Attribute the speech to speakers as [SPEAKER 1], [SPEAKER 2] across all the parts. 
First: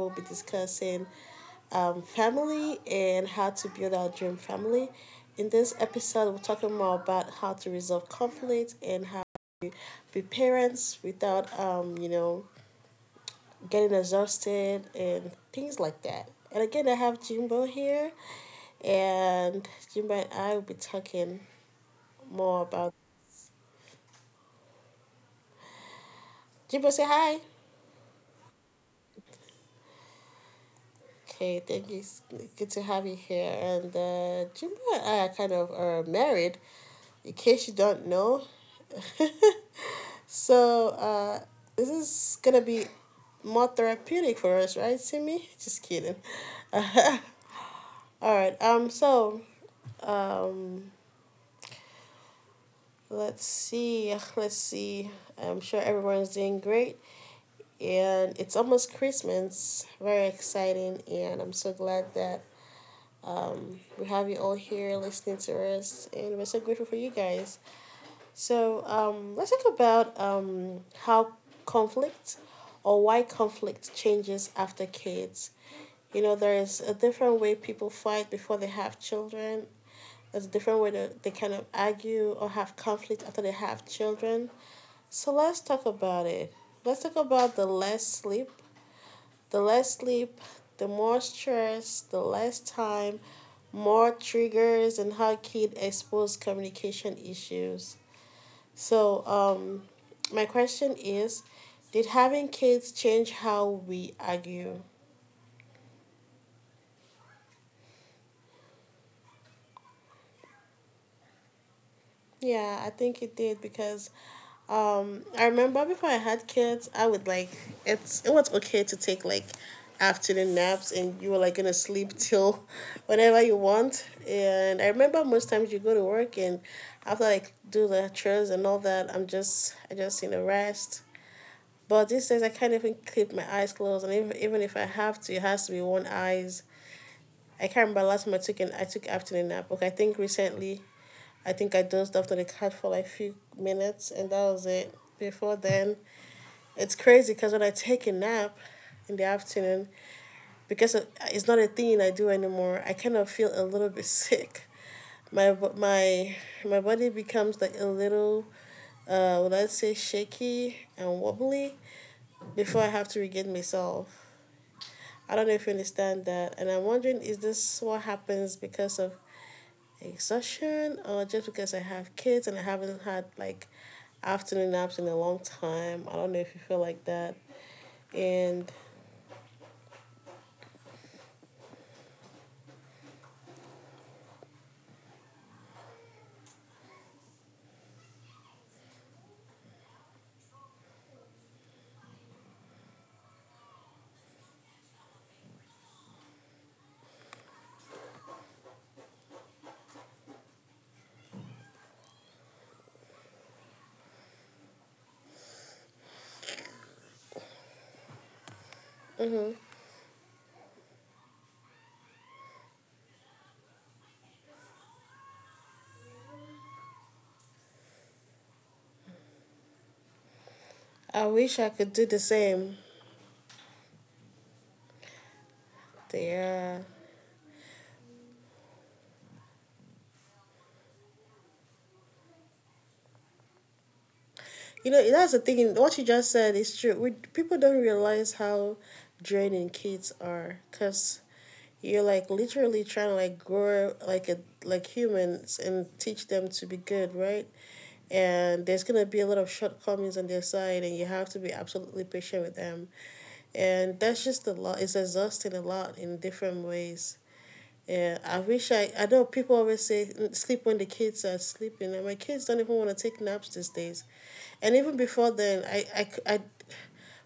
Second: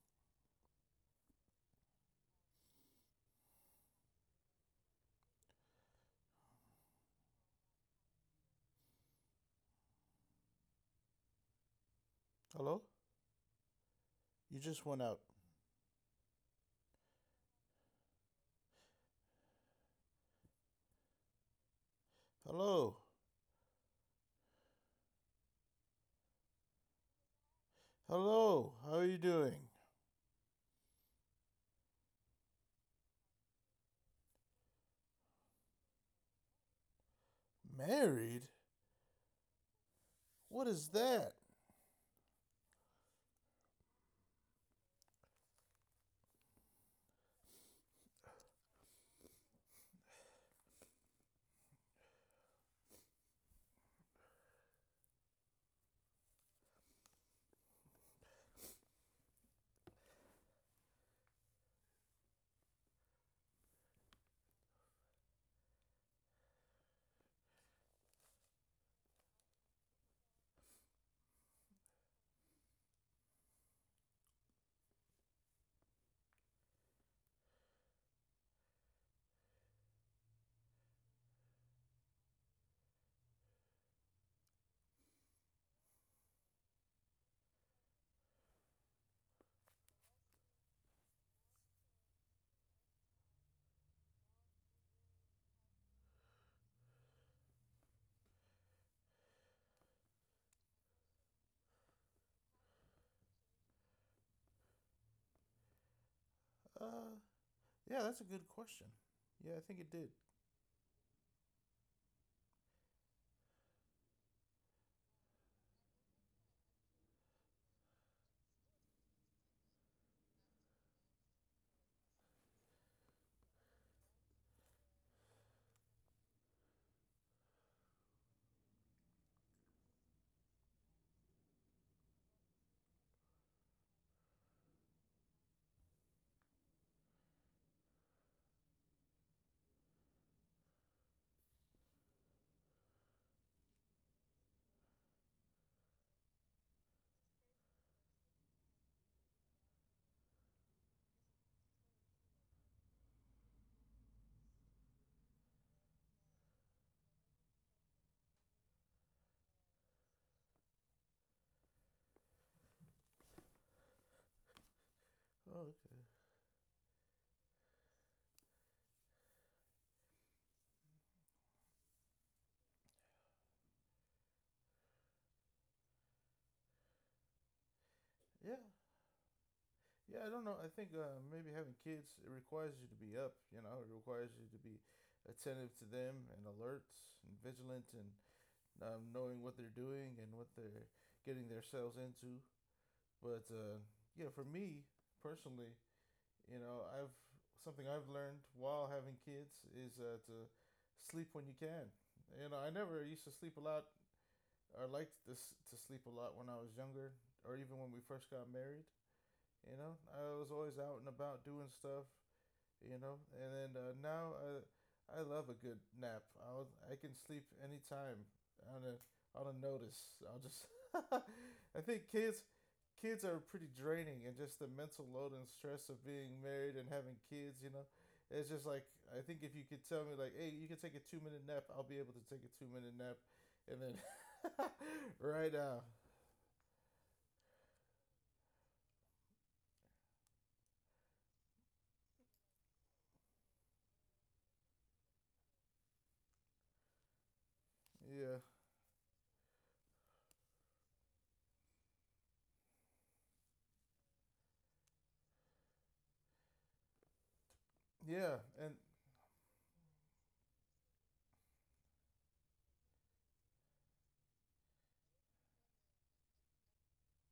[SPEAKER 1] we'll be discussing family and how to build our dream family. In this episode, we're talking more about how to resolve conflict and how to be parents without,
[SPEAKER 2] Hello?
[SPEAKER 1] getting
[SPEAKER 2] You just
[SPEAKER 1] exhausted
[SPEAKER 2] went out.
[SPEAKER 1] and things like that. And again, I have Jimbo here, and Jimbo and I will be talking more about.
[SPEAKER 2] Hello?
[SPEAKER 1] Jimbo, say hi.
[SPEAKER 2] Hello? How are you doing?
[SPEAKER 1] Okay, thank you. It's good to have you here. And Jimbo and I are kind of are married, in case you don't know.
[SPEAKER 2] Married? What is
[SPEAKER 1] so
[SPEAKER 2] that?
[SPEAKER 1] uh, this is gonna be more therapeutic for us, right, Timmy? Just kidding. All right. Um. Let's see. Let's see. I'm sure everyone's doing great, and it's almost Christmas. Very exciting, and I'm so glad that we have you all here listening to us, and we're so grateful for you guys. So let's talk about how conflict or why conflict changes after kids. You know, there is a different way people fight before they have children. There's a different way that they kind of argue or have conflict after they have children. So let's talk about it. Let's talk about the less sleep. The less sleep, the more stress, the less time, more triggers, and how kids expose communication issues. So, my question is, did having kids change how we argue?
[SPEAKER 2] Uh, yeah, that's a good question. Yeah, I think it did.
[SPEAKER 1] Yeah, I think it did because I remember before I had kids, I would like it was okay to take like afternoon naps and you were like gonna sleep till whenever you want. And I remember most times you go to work and after like do the chores and all that, I just need a rest. But these days, I can't even keep my eyes closed, and even if I have to, it has to be one eyes. I can't remember last time I took afternoon nap. Okay, I think recently, I think I dozed off on the couch for like a few minutes, and that was it. Before then, it's crazy because when I take a nap in the afternoon, because it's not a thing I do anymore, I kind of feel a little bit sick. My my my body becomes like a little, would I say shaky and wobbly before I have to regain myself. I don't know
[SPEAKER 2] Oh,
[SPEAKER 1] if you understand that. And I'm wondering, is this what happens because of exhaustion or just because I have kids and I haven't had like afternoon naps in a long time? I don't know if you feel like that.
[SPEAKER 2] okay. Yeah.
[SPEAKER 1] And
[SPEAKER 2] Yeah, I don't know. I think maybe having kids, it requires you to be up, you know, it requires you to be attentive to them and alert and vigilant and knowing what they're doing and what they're getting themselves into. But yeah, for me personally, you know, I've something I've learned while having kids is to sleep when you can. You know, I never used to sleep a lot. I liked this to sleep a lot when I was younger, or even when we first got married. You know, I was always out and about doing stuff, you know. And then now I love a good nap. I can sleep anytime on a on a notice. I'll just
[SPEAKER 1] I wish I
[SPEAKER 2] I
[SPEAKER 1] could
[SPEAKER 2] think
[SPEAKER 1] do the same.
[SPEAKER 2] kids are pretty draining and just the mental load and stress of being married and
[SPEAKER 1] Yeah.
[SPEAKER 2] having kids, you know. It's just like I think if you could tell me like, hey, you can take a 2-minute nap, I'll be able to take a 2-minute nap and then
[SPEAKER 1] You know, that's the
[SPEAKER 2] right
[SPEAKER 1] thing.
[SPEAKER 2] now.
[SPEAKER 1] What you just said is true. We, people don't realize how draining kids are because you're like literally trying to like grow like a like humans and teach them to be good, right?
[SPEAKER 2] Yeah.
[SPEAKER 1] And there's going to be a lot of shortcomings on their side and you have to be absolutely patient with them, and that's just a lot, it's exhausting a lot in different ways. Yeah,
[SPEAKER 2] Yeah.
[SPEAKER 1] I
[SPEAKER 2] And
[SPEAKER 1] wish I know people always say, "Mm, sleep when the kids are sleeping," and my kids don't even want to take naps these days. And even before then, I,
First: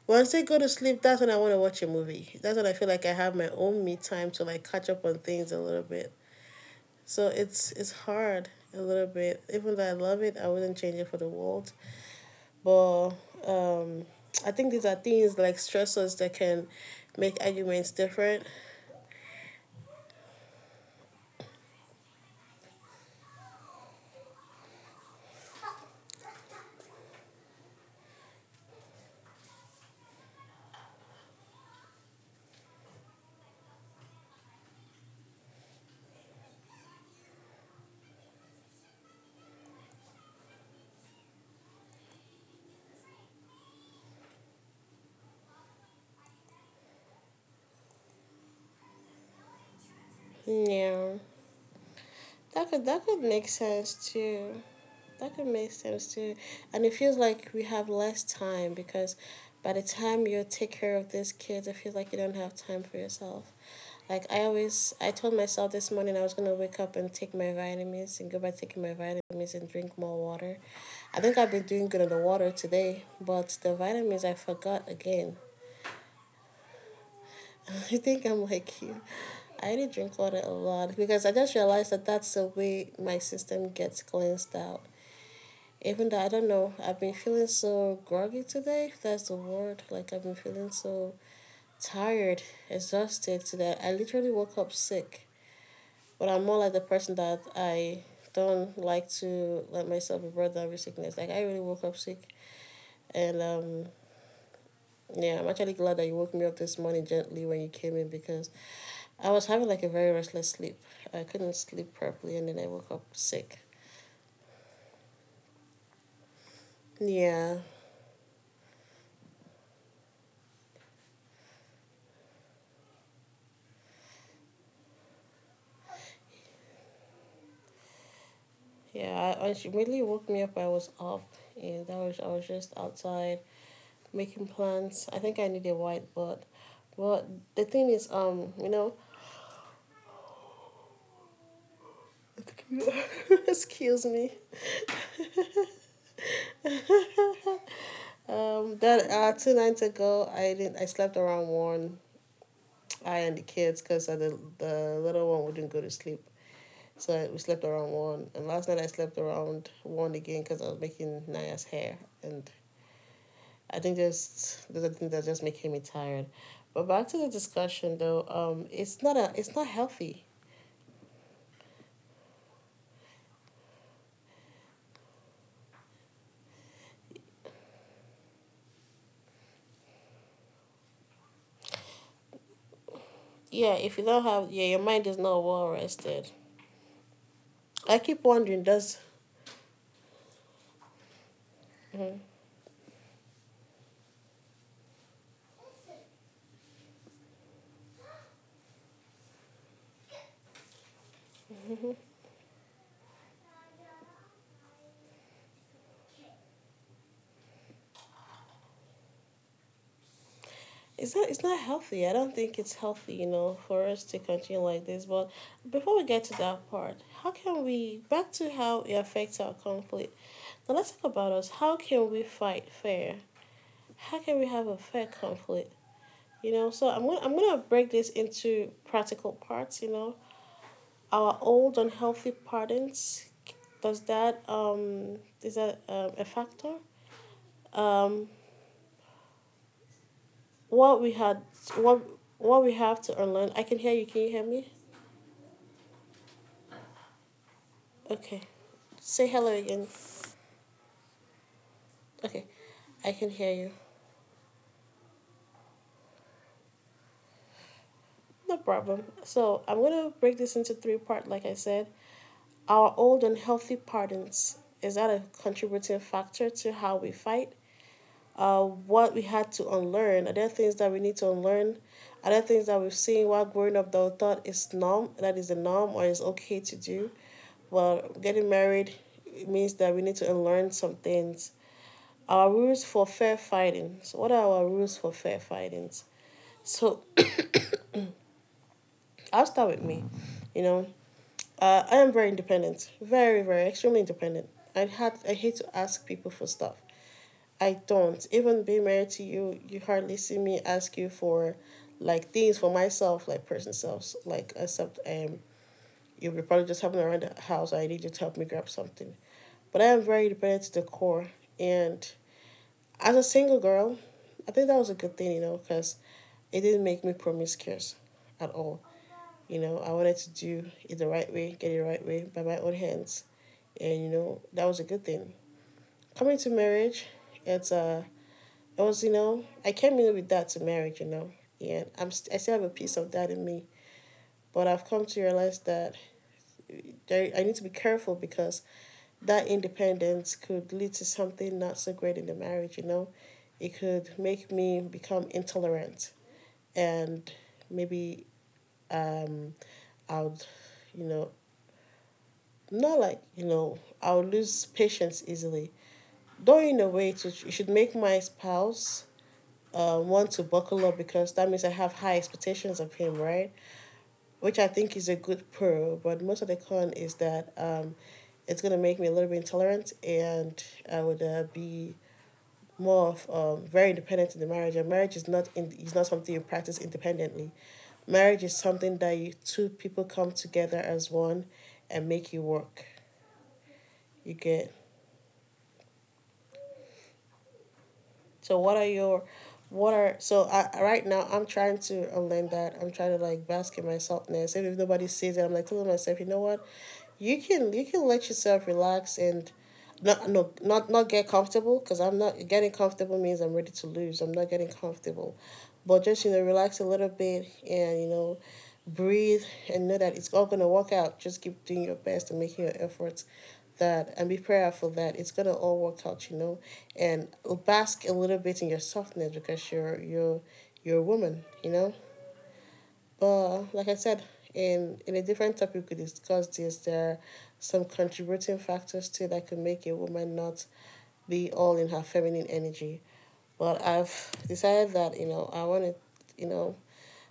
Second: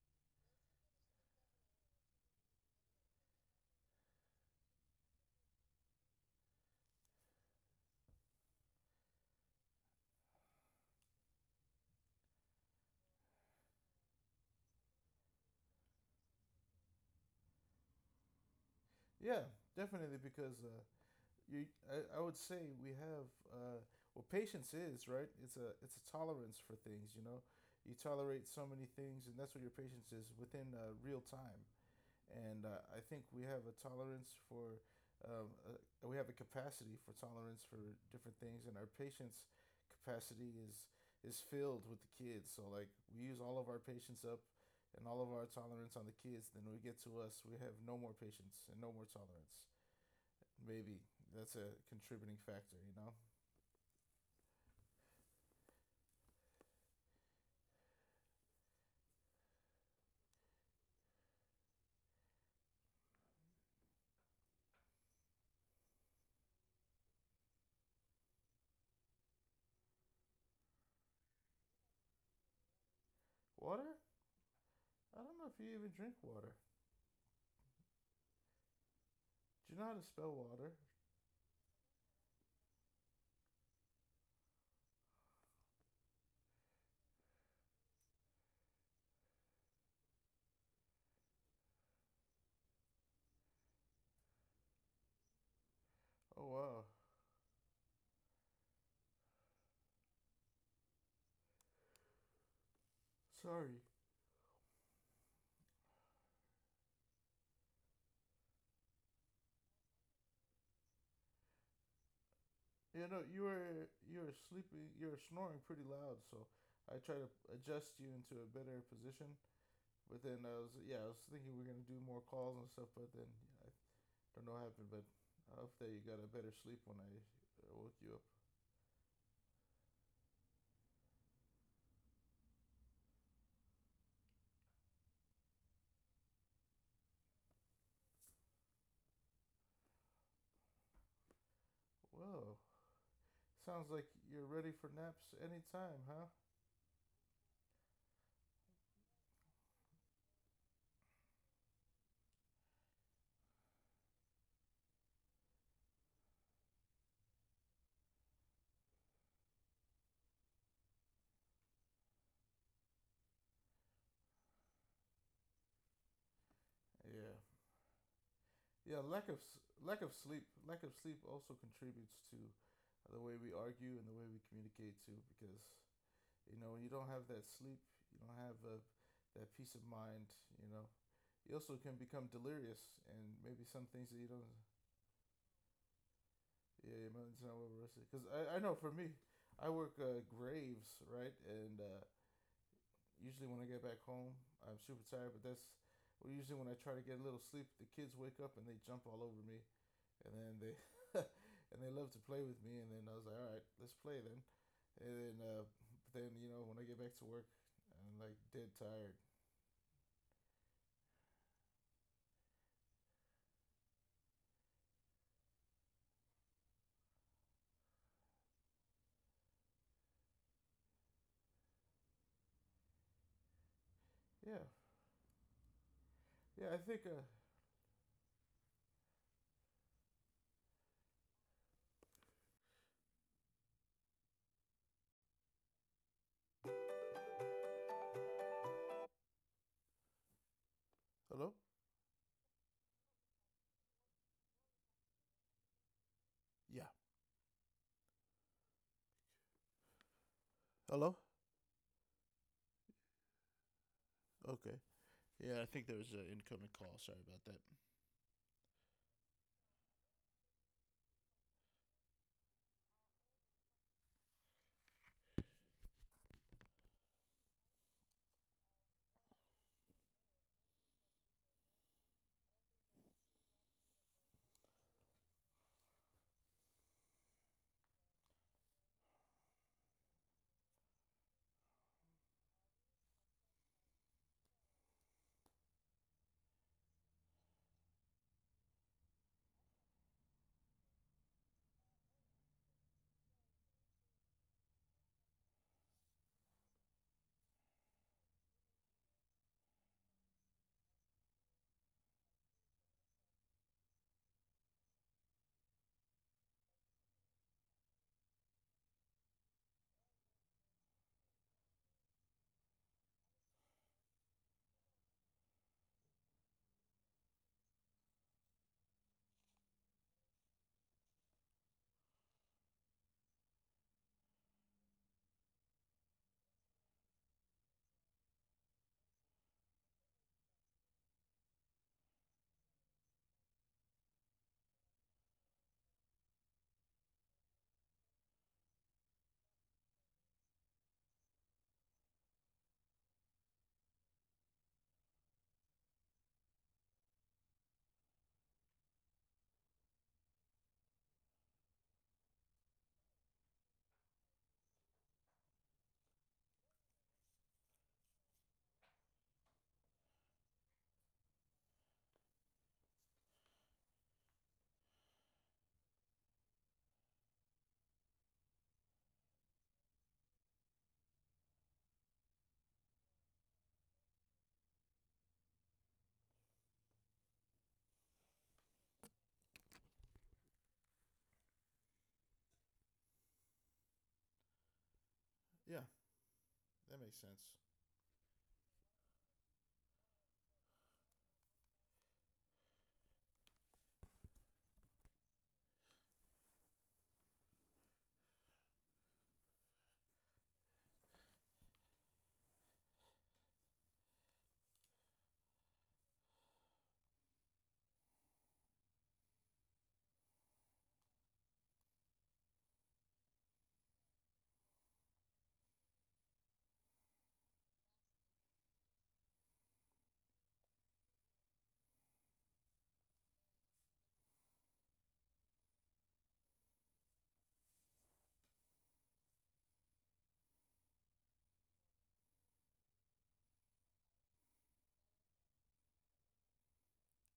[SPEAKER 1] once they go to sleep, that's when I want to watch a movie, that's when I feel like I have my own me time to like catch up on things a little bit. So it's hard a little bit, even though I love it, I wouldn't change it for the world. But um, I think these are things like stressors that can make arguments different.
[SPEAKER 2] yeah, definitely because you I would say we have well, patience is right, it's a tolerance for things, you know, you tolerate so many things and that's what your patience is within real time. And I think we have a tolerance for um, uh, we have a capacity for tolerance for different things, and our patience capacity is filled with the kids, so like we use all of our patience up and all of our tolerance on the kids, then we get to us, we have no more patience and no more tolerance. Maybe
[SPEAKER 1] Yeah.
[SPEAKER 2] that's a contributing factor, you
[SPEAKER 1] That
[SPEAKER 2] know?
[SPEAKER 1] could make sense too. That could make sense too. And it feels like we have less time because by the time you take care of these kids, it feels like you don't have time for yourself. Like I told myself this morning I was gonna wake up and take my vitamins and go by taking my vitamins and drink more water. I think I've been doing good on the water today, but the
[SPEAKER 2] Water?
[SPEAKER 1] vitamins I forgot
[SPEAKER 2] I don't
[SPEAKER 1] again.
[SPEAKER 2] know if you even drink water.
[SPEAKER 1] I think I'm like you.
[SPEAKER 2] Do
[SPEAKER 1] I
[SPEAKER 2] you know
[SPEAKER 1] need
[SPEAKER 2] how
[SPEAKER 1] to
[SPEAKER 2] to
[SPEAKER 1] drink
[SPEAKER 2] spell
[SPEAKER 1] water a
[SPEAKER 2] water?
[SPEAKER 1] lot because I just realized that that's the way my system gets cleansed out. Even though I don't know, I've been feeling so groggy today, if that's the word. Like, I've been feeling so tired, exhausted today. I literally woke up sick. But I'm
[SPEAKER 2] Oh,
[SPEAKER 1] more like the
[SPEAKER 2] wow.
[SPEAKER 1] person that I don't like to let myself be brought down with sickness. Like, I really woke up sick. And,
[SPEAKER 2] Sorry.
[SPEAKER 1] yeah, I'm actually glad that you woke me up this morning gently when you came in because I was having like a very restless sleep. I couldn't sleep properly, and then I woke up
[SPEAKER 2] You know,
[SPEAKER 1] sick.
[SPEAKER 2] you were sleeping, you were snoring pretty loud, so I tried to
[SPEAKER 1] Yeah,
[SPEAKER 2] adjust you into a better position. But then I was yeah, I was thinking we are gonna do more calls and stuff, but then yeah, I don't know what happened, but I hope that you got a better sleep when I woke you up.
[SPEAKER 1] yeah. I She really woke me up. I was up, and I was just outside making plans. I think I need a whiteboard, but the thing is,
[SPEAKER 2] Whoa. Sounds
[SPEAKER 1] excuse
[SPEAKER 2] like
[SPEAKER 1] me.
[SPEAKER 2] you're ready for naps anytime, huh?
[SPEAKER 1] That two nights ago, I didn't. I slept around one. I and the kids, cause the little one wouldn't go to sleep. So we slept around one, and last night I slept around one again because I was making Naya's hair, and I think just there's a thing that just making me tired. But back to the
[SPEAKER 2] Yeah.
[SPEAKER 1] discussion though,
[SPEAKER 2] Yeah, lack of
[SPEAKER 1] it's not
[SPEAKER 2] lack of
[SPEAKER 1] healthy.
[SPEAKER 2] sleep, lack of sleep also contributes to the way we argue and the way we communicate too. Because you know, when you don't have that sleep, you don't have that peace of mind. You know, you also can become delirious and maybe
[SPEAKER 1] Yeah,
[SPEAKER 2] some
[SPEAKER 1] if you
[SPEAKER 2] things
[SPEAKER 1] don't
[SPEAKER 2] that you
[SPEAKER 1] have,
[SPEAKER 2] don't.
[SPEAKER 1] yeah, your mind is not well rested.
[SPEAKER 2] Yeah, you might not know.
[SPEAKER 1] I keep
[SPEAKER 2] Because
[SPEAKER 1] wondering,
[SPEAKER 2] I know
[SPEAKER 1] does
[SPEAKER 2] for me, I work graves, right, and usually when I get back home, I'm super tired. But that's well, usually when I try to get a little sleep, the kids wake up and they jump all over me and then they and they love to play with me, and then I was like, all right, let's play then. And then but then you know, when I get back to work, I'm like dead tired.
[SPEAKER 1] It's not, it's not healthy. I don't think it's healthy, you know, for us to continue like this. But before we get to that part, how can we back to how it affects our conflict? Now let's talk about us. How can we fight fair? How can we have a
[SPEAKER 2] Yeah.
[SPEAKER 1] fair conflict? You know,
[SPEAKER 2] Yeah,
[SPEAKER 1] so
[SPEAKER 2] I think
[SPEAKER 1] I'm gonna break this into practical parts. You know, our old unhealthy patterns. Does that is that a factor? Um, what we had,
[SPEAKER 2] hello.
[SPEAKER 1] what what we have to unlearn. I can hear you. Can you hear me?
[SPEAKER 2] Yeah.
[SPEAKER 1] Okay, say hello again.
[SPEAKER 2] Hello.
[SPEAKER 1] Okay, I can hear you.
[SPEAKER 2] Okay. Yeah, I think there was an incoming call, sorry about that.
[SPEAKER 1] No problem. So I'm gonna break this into three part. Like I said, our old unhealthy patterns. Is that a contributing factor to how we fight? What we had to unlearn. Are there things that we need to unlearn? Are there things that we've seen while growing up that we thought is norm, that is the norm or is okay to do? Well, getting married means that we need to unlearn some things. Our rules for fair fighting. So, what are our rules for fair fighting? So, I'll start with me. You know, I am very independent, very, extremely independent. I hate to ask people for stuff. I don't even Being married to you, you hardly see me ask you for, like, things for myself, like personal selves, like, except you'll be probably just having around the house, I need you to help me grab something, but I am very independent to the core. And as a single girl, I think that was a good thing, you know, because it didn't make me promiscuous at all. You know, I wanted to do it the right way, get it the right way by my own hands. And you know, that was a good thing. Coming to marriage, it's I was, you know, I came in with that to marriage, you know. And I still have a piece of that in me. But I've come to realize that I need to be careful because that independence could lead to something not so great in the marriage, you know. It could make me become intolerant and maybe um, I would, you know, I'm not like, you know, I'll lose patience easily. Though, in a way, it should make my spouse want to buckle up because that means I have high expectations of him, right? Which I think is a good pro, but most of the con is that it's going to make me a little bit intolerant and I would be more of very independent in the marriage. And marriage is not, is not something you practice independently. Marriage is something that you two people come together as one and make it work. You get.
[SPEAKER 2] Yeah, that makes sense.
[SPEAKER 1] So what are your what are so I, right now I'm trying to unlearn that. I'm trying to like bask in my selfness. Even if nobody sees it, I'm like telling myself, you know what? You can let yourself relax and not no not not get comfortable, because I'm ready to lose. I'm not getting comfortable. But just relax a little bit and breathe and know that it's all going to work out. Just keep doing your best and making your efforts that and be prayerful that it's going to all work out, and bask a little bit in your softness because you're a woman. But like I said, in a different topic we could discuss this. There are some contributing factors too that could make a woman not be all in her feminine energy. But I've decided that, I want to, you know,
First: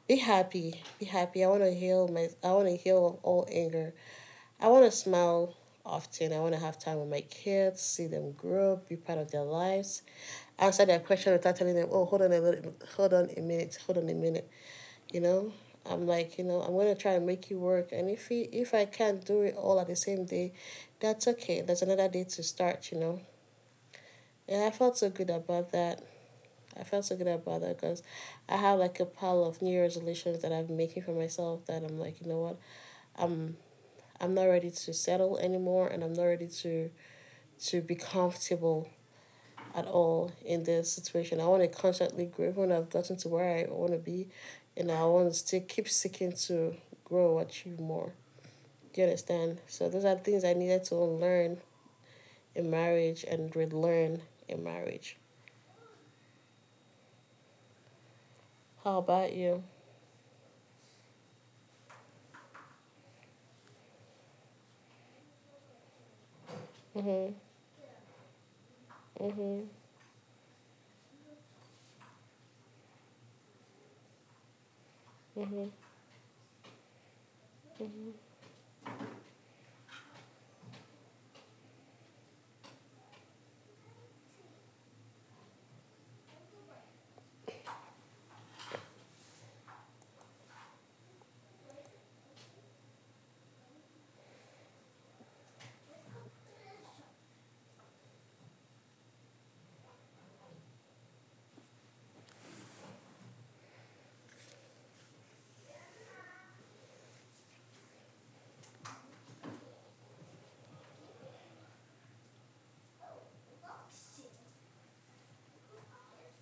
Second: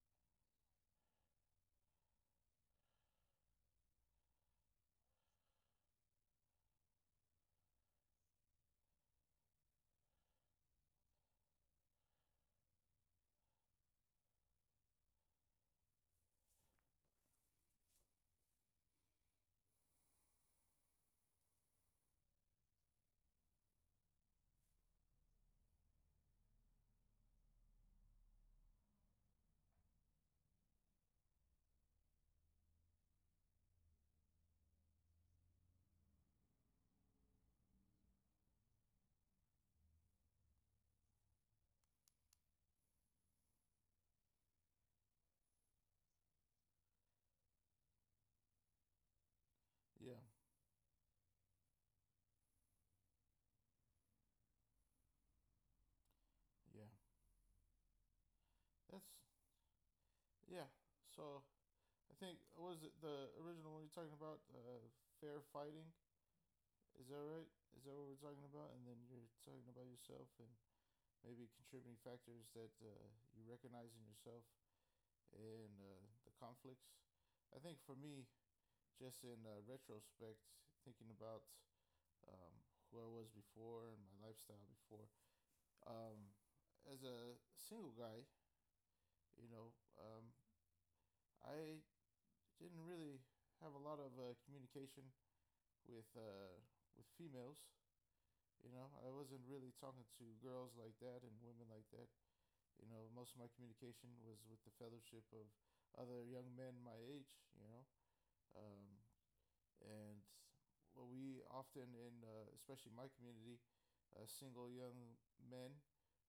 [SPEAKER 1] be happy. Be happy. I want to heal my. I want to heal all anger. I want to smile often. I want to have time with my kids, see them grow, be part of their lives, answer their question without telling them, "Oh, hold on a little, hold on a minute, hold on a minute." You know, I'm like, I'm gonna try and make it work, and if I can't do it all at the same day, that's okay. There's another day to start. And I felt so good about that. I felt so good about that because I have like a pile of New Year resolutions that I'm making for myself that I'm like, you know what, I'm I'm not ready to settle anymore and I'm not ready to be comfortable at all in this situation. I want to constantly grow when I've gotten to where I want to be and I want to still keep seeking to grow, achieve more. Do you understand? So those are
[SPEAKER 2] Yeah.
[SPEAKER 1] things I needed to unlearn in marriage and relearn in marriage.
[SPEAKER 2] Yeah.
[SPEAKER 1] How
[SPEAKER 2] that's
[SPEAKER 1] about you?
[SPEAKER 2] Yeah. So I think what was it, the original one you're talking about, fair fighting, is that right? Is that what we're talking about? And then you're
[SPEAKER 1] Mm-hmm,
[SPEAKER 2] talking about yourself and maybe contributing factors that you recognize in yourself
[SPEAKER 1] mm-hmm,
[SPEAKER 2] and the conflicts. I think for me, just in retrospect, thinking about um, who I was before and my lifestyle before, um, as a single guy, you know, um, I didn't really have a lot of communication with uh, with females. You know, I wasn't really talking to girls like that and women like that. You know, most of my communication was with the fellowship of other young men my age, you know. Um, and well, we often, in especially my community, single young men,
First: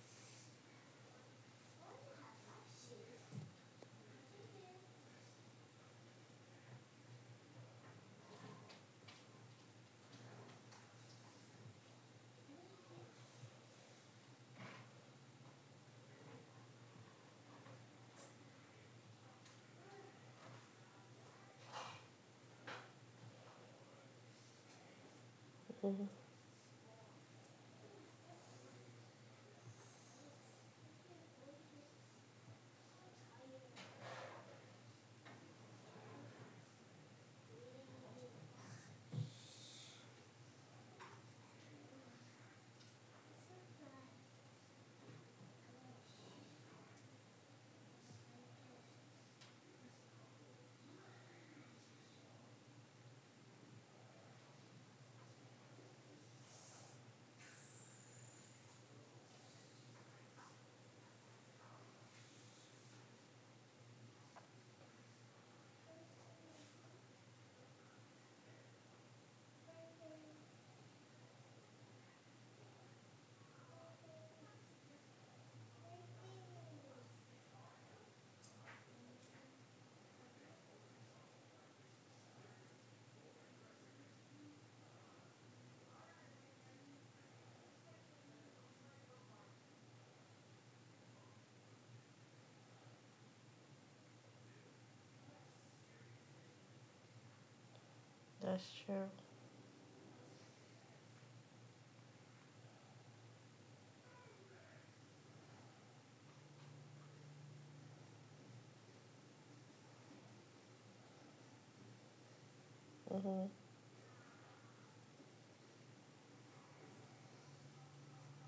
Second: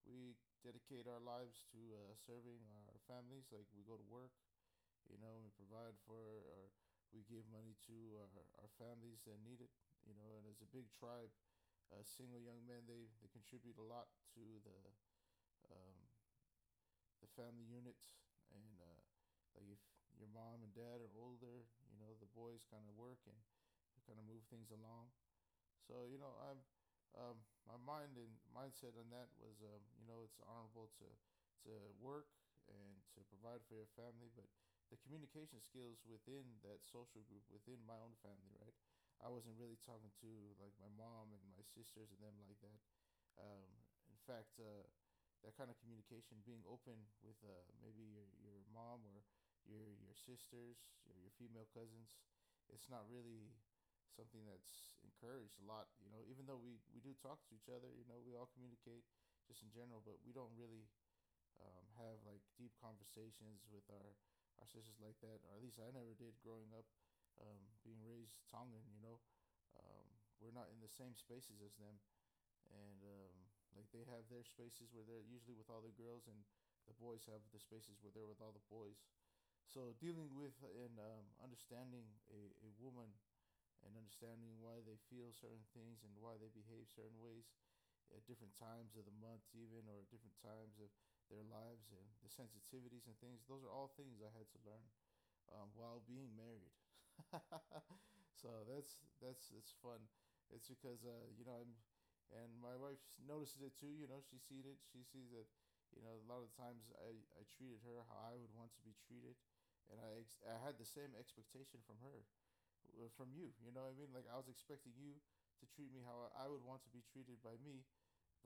[SPEAKER 2] we dedicate our lives to serving our families. Like we go to work, you know, we provide for, or we give money to our families that need it, you know. And as a big tribe, single young men, they contribute a lot to um, the family units, and like if your mom and dad are older, you know, the boys kind of work and kind of move things along. So
[SPEAKER 1] mm-hmm.
[SPEAKER 2] you know I'm um, my mind and mindset on that was you know, it's honorable to to work and to provide for your family, but the communication skills within that social group within my own family, right? I wasn't really talking to like my mom and my sisters and them like that. Um, in fact, that kind of communication, being open with maybe your mom or your sisters, your female cousins, it's not really something that's encouraged a lot. You know, even though we do talk to each other, you know, we all communicate just in general, but we don't really have like deep conversations with our sisters like that, or at least I never did growing up, um, being raised Tongan, you know. Um, we're not in the same spaces as them, and like they have their spaces where they're usually with all the girls, and the boys have the spaces where they're with all the boys. So dealing with and understanding a, a woman and understanding why they feel certain things and why they behave certain ways at different times of the month, even, or at different times of their lives, and the sensitivities and things. Those are all things I had to learn while being married. So
[SPEAKER 1] That's true.
[SPEAKER 2] that's it's fun. It's because you know and my wife notices it too. You know, she sees it. She sees that, you know, a lot of the times I treated her how I would want to be treated, and I had the same expectation from her, from
[SPEAKER 1] Mm-hmm.
[SPEAKER 2] you. You know what I mean? Like, I was expecting you to treat me how I would want to be treated by me,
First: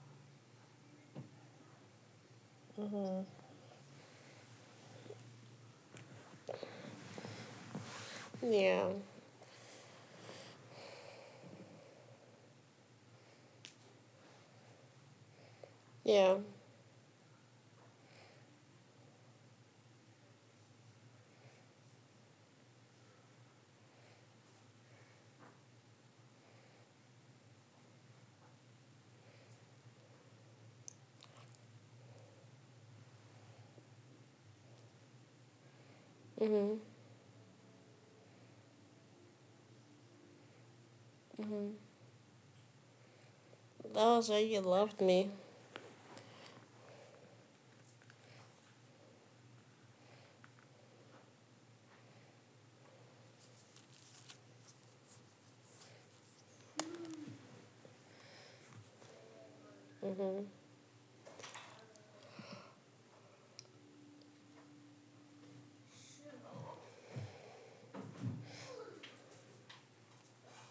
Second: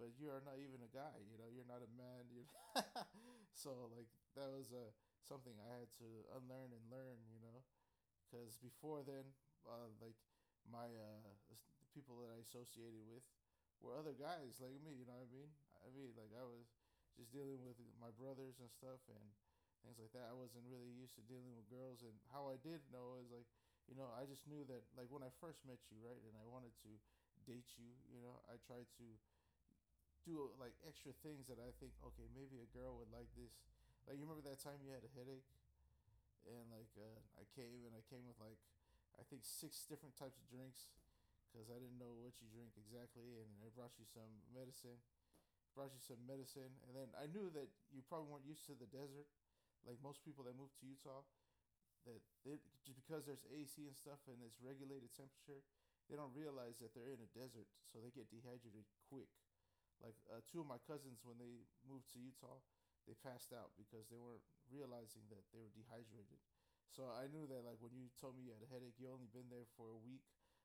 [SPEAKER 2] but you are not even a guy, you know, you're not a man, you so like that was a something I had to unlearn and learn, you know, because
[SPEAKER 1] Yeah.
[SPEAKER 2] before then like my the people that I associated with were other guys like me, you know what I mean? Like
[SPEAKER 1] Yeah.
[SPEAKER 2] I was just dealing with my brothers and stuff and things like that. I wasn't really used to dealing with girls, and how I did know is like, you know, I just knew that like when I first met you, right, and I wanted to date you, you know, I tried to do like extra things that I think, okay, maybe a girl would like this. Like you remember that time you had a headache, and
[SPEAKER 1] Mhm.
[SPEAKER 2] like I came and I came with like I think six different types of drinks because
[SPEAKER 1] Mhm.
[SPEAKER 2] I didn't know what you drink exactly, and I
[SPEAKER 1] That
[SPEAKER 2] brought you
[SPEAKER 1] was
[SPEAKER 2] some
[SPEAKER 1] why you loved
[SPEAKER 2] medicine.
[SPEAKER 1] me.
[SPEAKER 2] Brought you some medicine. And then I knew that you probably weren't used to the desert, like most people that move to Utah. That they, just because there's AC and stuff and it's regulated temperature, they don't realize that they're in a desert, so they get dehydrated quick, like
[SPEAKER 1] Mhm.
[SPEAKER 2] two of my cousins, when they moved to Utah, they passed out because they weren't realizing that they were dehydrated. So I knew that like when you told me you had a headache, you only been there for a week.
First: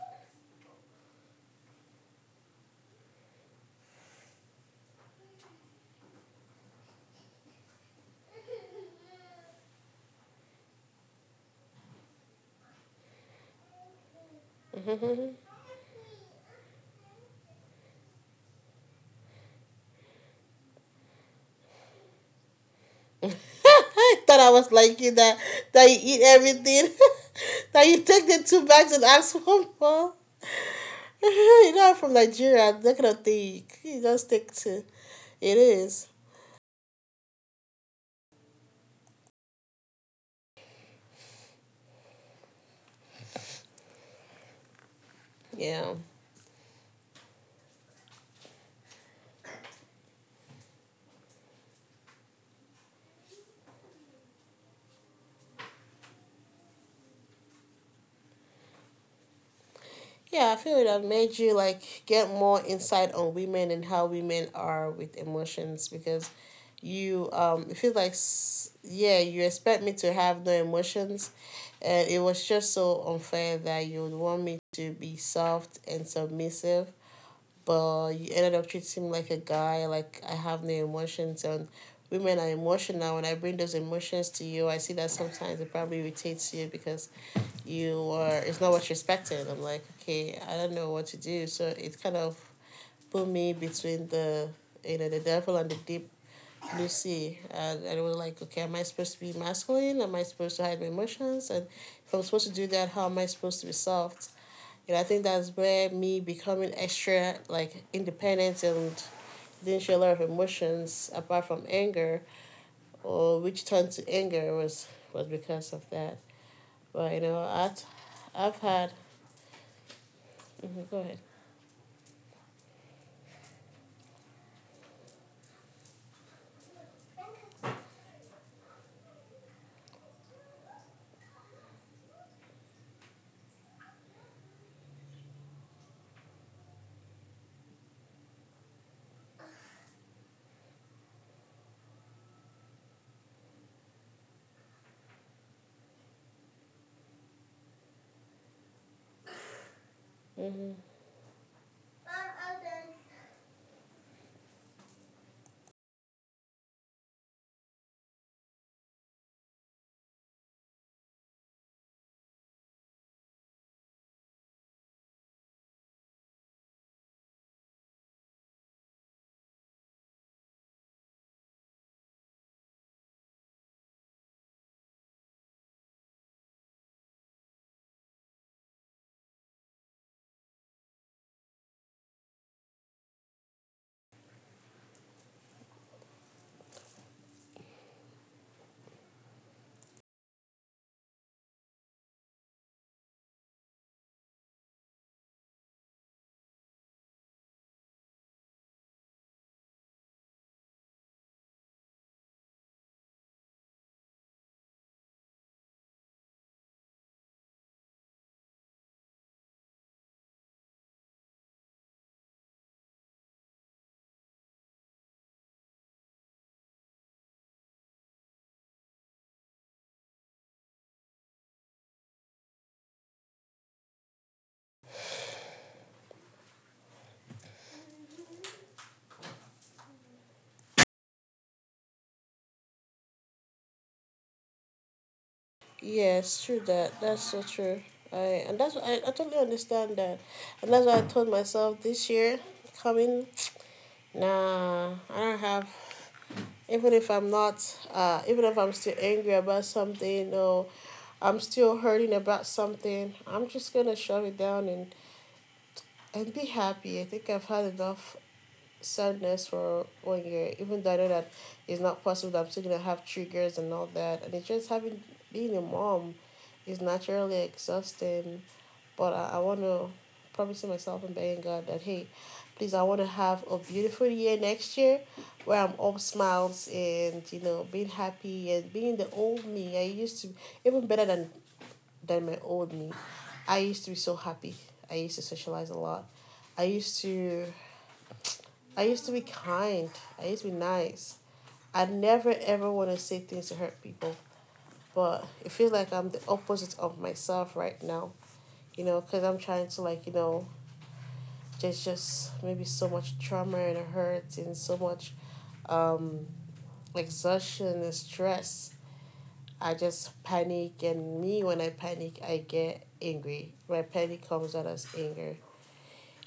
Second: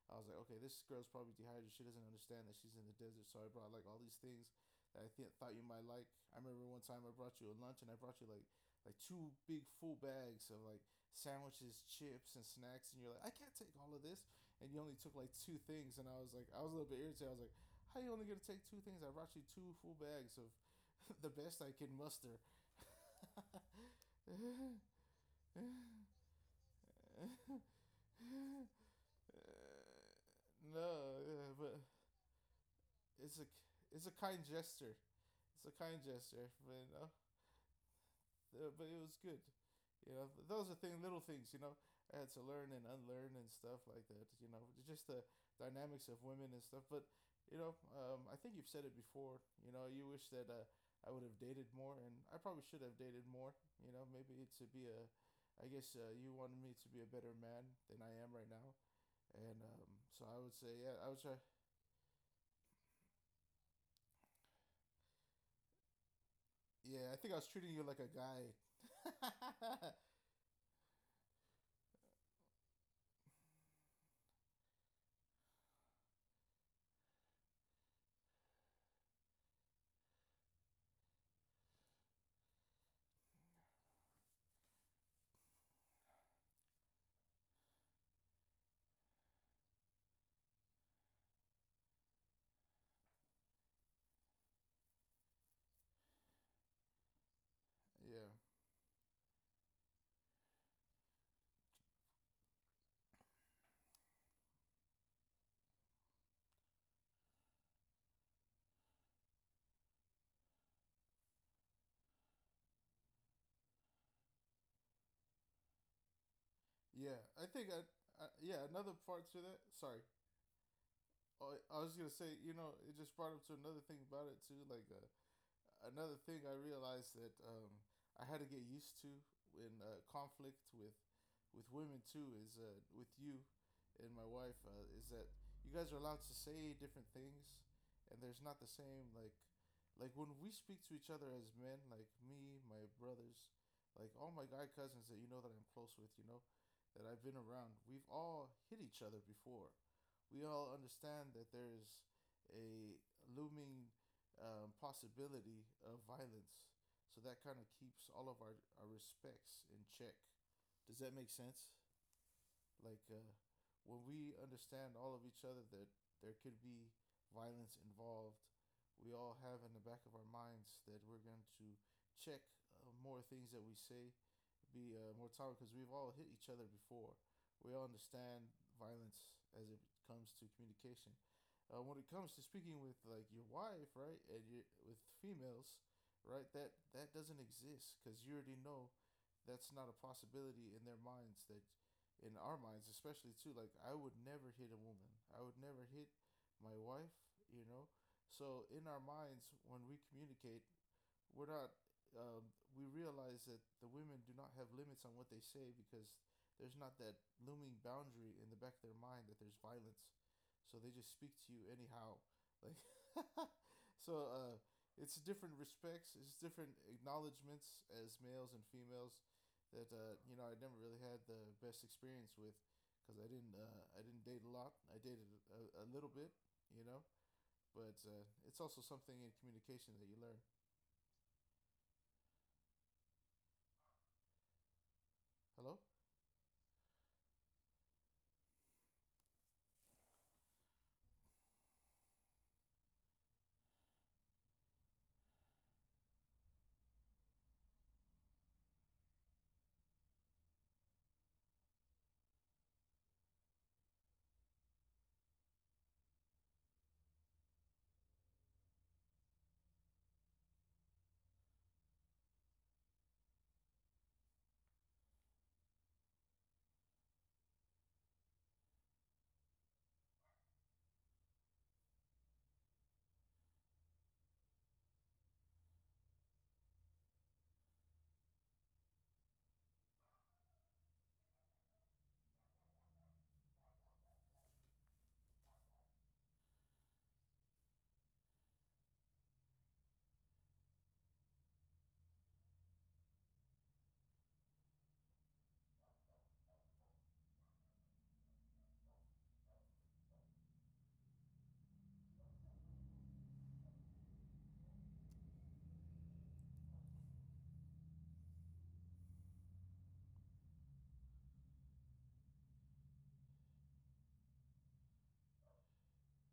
[SPEAKER 2] I was like, okay, this girl's probably dehydrated. She doesn't understand that she's in the desert. So I brought like all these things that thought you might like. I remember one time I brought you a lunch, and I brought you like two big full bags of like sandwiches, chips, and snacks, and you're like, I can't take all of this, and you only took like two things, and I was like, I was a little bit irritated. I was like, how you only gonna take two things? I brought you two full bags of the best I can muster. No,
[SPEAKER 1] I thought I was like you that you eat everything, that you take the two bags and ask one more.
[SPEAKER 2] yeah, but
[SPEAKER 1] I'm from Nigeria. That kind of
[SPEAKER 2] it's a
[SPEAKER 1] thing. You
[SPEAKER 2] it's a
[SPEAKER 1] just
[SPEAKER 2] kind
[SPEAKER 1] take two.
[SPEAKER 2] gesture.
[SPEAKER 1] It
[SPEAKER 2] It's a kind
[SPEAKER 1] is.
[SPEAKER 2] gesture, but you know, but it was good. You know, those are thing little things. You know, I had to learn and unlearn and stuff like that. You know, just the dynamics
[SPEAKER 1] Yeah.
[SPEAKER 2] of women and stuff. But I think you've said it before. You know, you wish that I would have dated more, and I probably should have dated more. You know, maybe to be I guess you wanted me to be a better man than I am right now, and so I would say,
[SPEAKER 1] Yeah, I
[SPEAKER 2] yeah, I
[SPEAKER 1] feel
[SPEAKER 2] would
[SPEAKER 1] it
[SPEAKER 2] try.
[SPEAKER 1] have made you like get more insight on women and how women are with emotions because
[SPEAKER 2] Yeah, I think I was
[SPEAKER 1] you
[SPEAKER 2] treating you like
[SPEAKER 1] it
[SPEAKER 2] a
[SPEAKER 1] feels like
[SPEAKER 2] guy.
[SPEAKER 1] yeah, you expect me to have no emotions and it was just so unfair that you would want me to be soft and submissive, but you ended up treating me like a guy like I have no emotions, and women are emotional. When I bring those emotions to you, I see that sometimes it probably irritates you because you were it's not what you expected. I'm like, okay, I don't know what to do. So it kind of put me between the devil and the deep blue sea. And it was
[SPEAKER 2] Yeah.
[SPEAKER 1] like, okay, am I supposed to be masculine? Am I supposed to hide my emotions? And if I'm supposed to do that, how am I supposed to be soft? And I think that's where me becoming extra like independent and didn't show a lot of emotions apart from anger or which turned to anger was because of that.
[SPEAKER 2] Yeah,
[SPEAKER 1] But
[SPEAKER 2] I think I yeah
[SPEAKER 1] I've
[SPEAKER 2] another
[SPEAKER 1] had.
[SPEAKER 2] part to that. Sorry,
[SPEAKER 1] Mm-hmm. Go ahead.
[SPEAKER 2] I was gonna say, you know, it just brought up to another thing about it too, like another thing I realized that I had to get used to in conflict with women too is with you and my wife is that you guys are allowed to say different things, and there's not the same like when we speak to each other as men, like me, my brothers, like all my guy cousins that, you know, that I'm close with, you know, that I've been around, we've all hit each other before. We all
[SPEAKER 1] Mm-hmm.
[SPEAKER 2] understand that there is a looming possibility of violence. So that kind of keeps all of our respects in check. Does that make sense? Like when we understand all of each other that there could be violence involved, we all have in the back of our minds that we're going to check more things that we say, be more tolerant because we've all hit each other before. We all understand violence as it comes to communication. When it comes to speaking with like your wife, right, and you with females, right, that that doesn't exist because you already know that's not a possibility in their minds. That in our minds, especially too, like I would never hit a woman. I would never hit my wife. You know, so in our minds, when we communicate, we're not. We realize that the women do not have limits on what they say because there's not that looming boundary in the back of their mind that there's violence, so they just speak to you anyhow. Like, so it's different respects, it's different acknowledgments as males and females that I never really had the best experience with because I didn't date a lot. I dated a little bit, you know, but it's also something in communication that you learn. Hello,
[SPEAKER 1] Yes, true that. That's so true. I totally understand that, and that's why I told myself this year coming, nah, I don't have. Even if I'm not, even if I'm still angry about something or I'm still hurting about something, I'm just gonna shove it down and be happy. I think I've had enough sadness for one year, even though I know that it's not possible that I'm still gonna have triggers and all that. And it's just having being a mom is naturally exhausting. But I wanna promise myself and begging God that hey, please, I wanna have a beautiful year next year where I'm all smiles and being happy and being the old me. I used to, even better than my old me. I used to be so happy. I used to socialize a lot. I used to I used to be kind. I used to be nice. I never ever want to say things to hurt people, but it feels like I'm the opposite of myself right now. Because I'm trying to like there's just maybe so much trauma and hurt and so much um, exhaustion and stress. I just panic, and me when I panic, I get angry. My panic comes out as anger,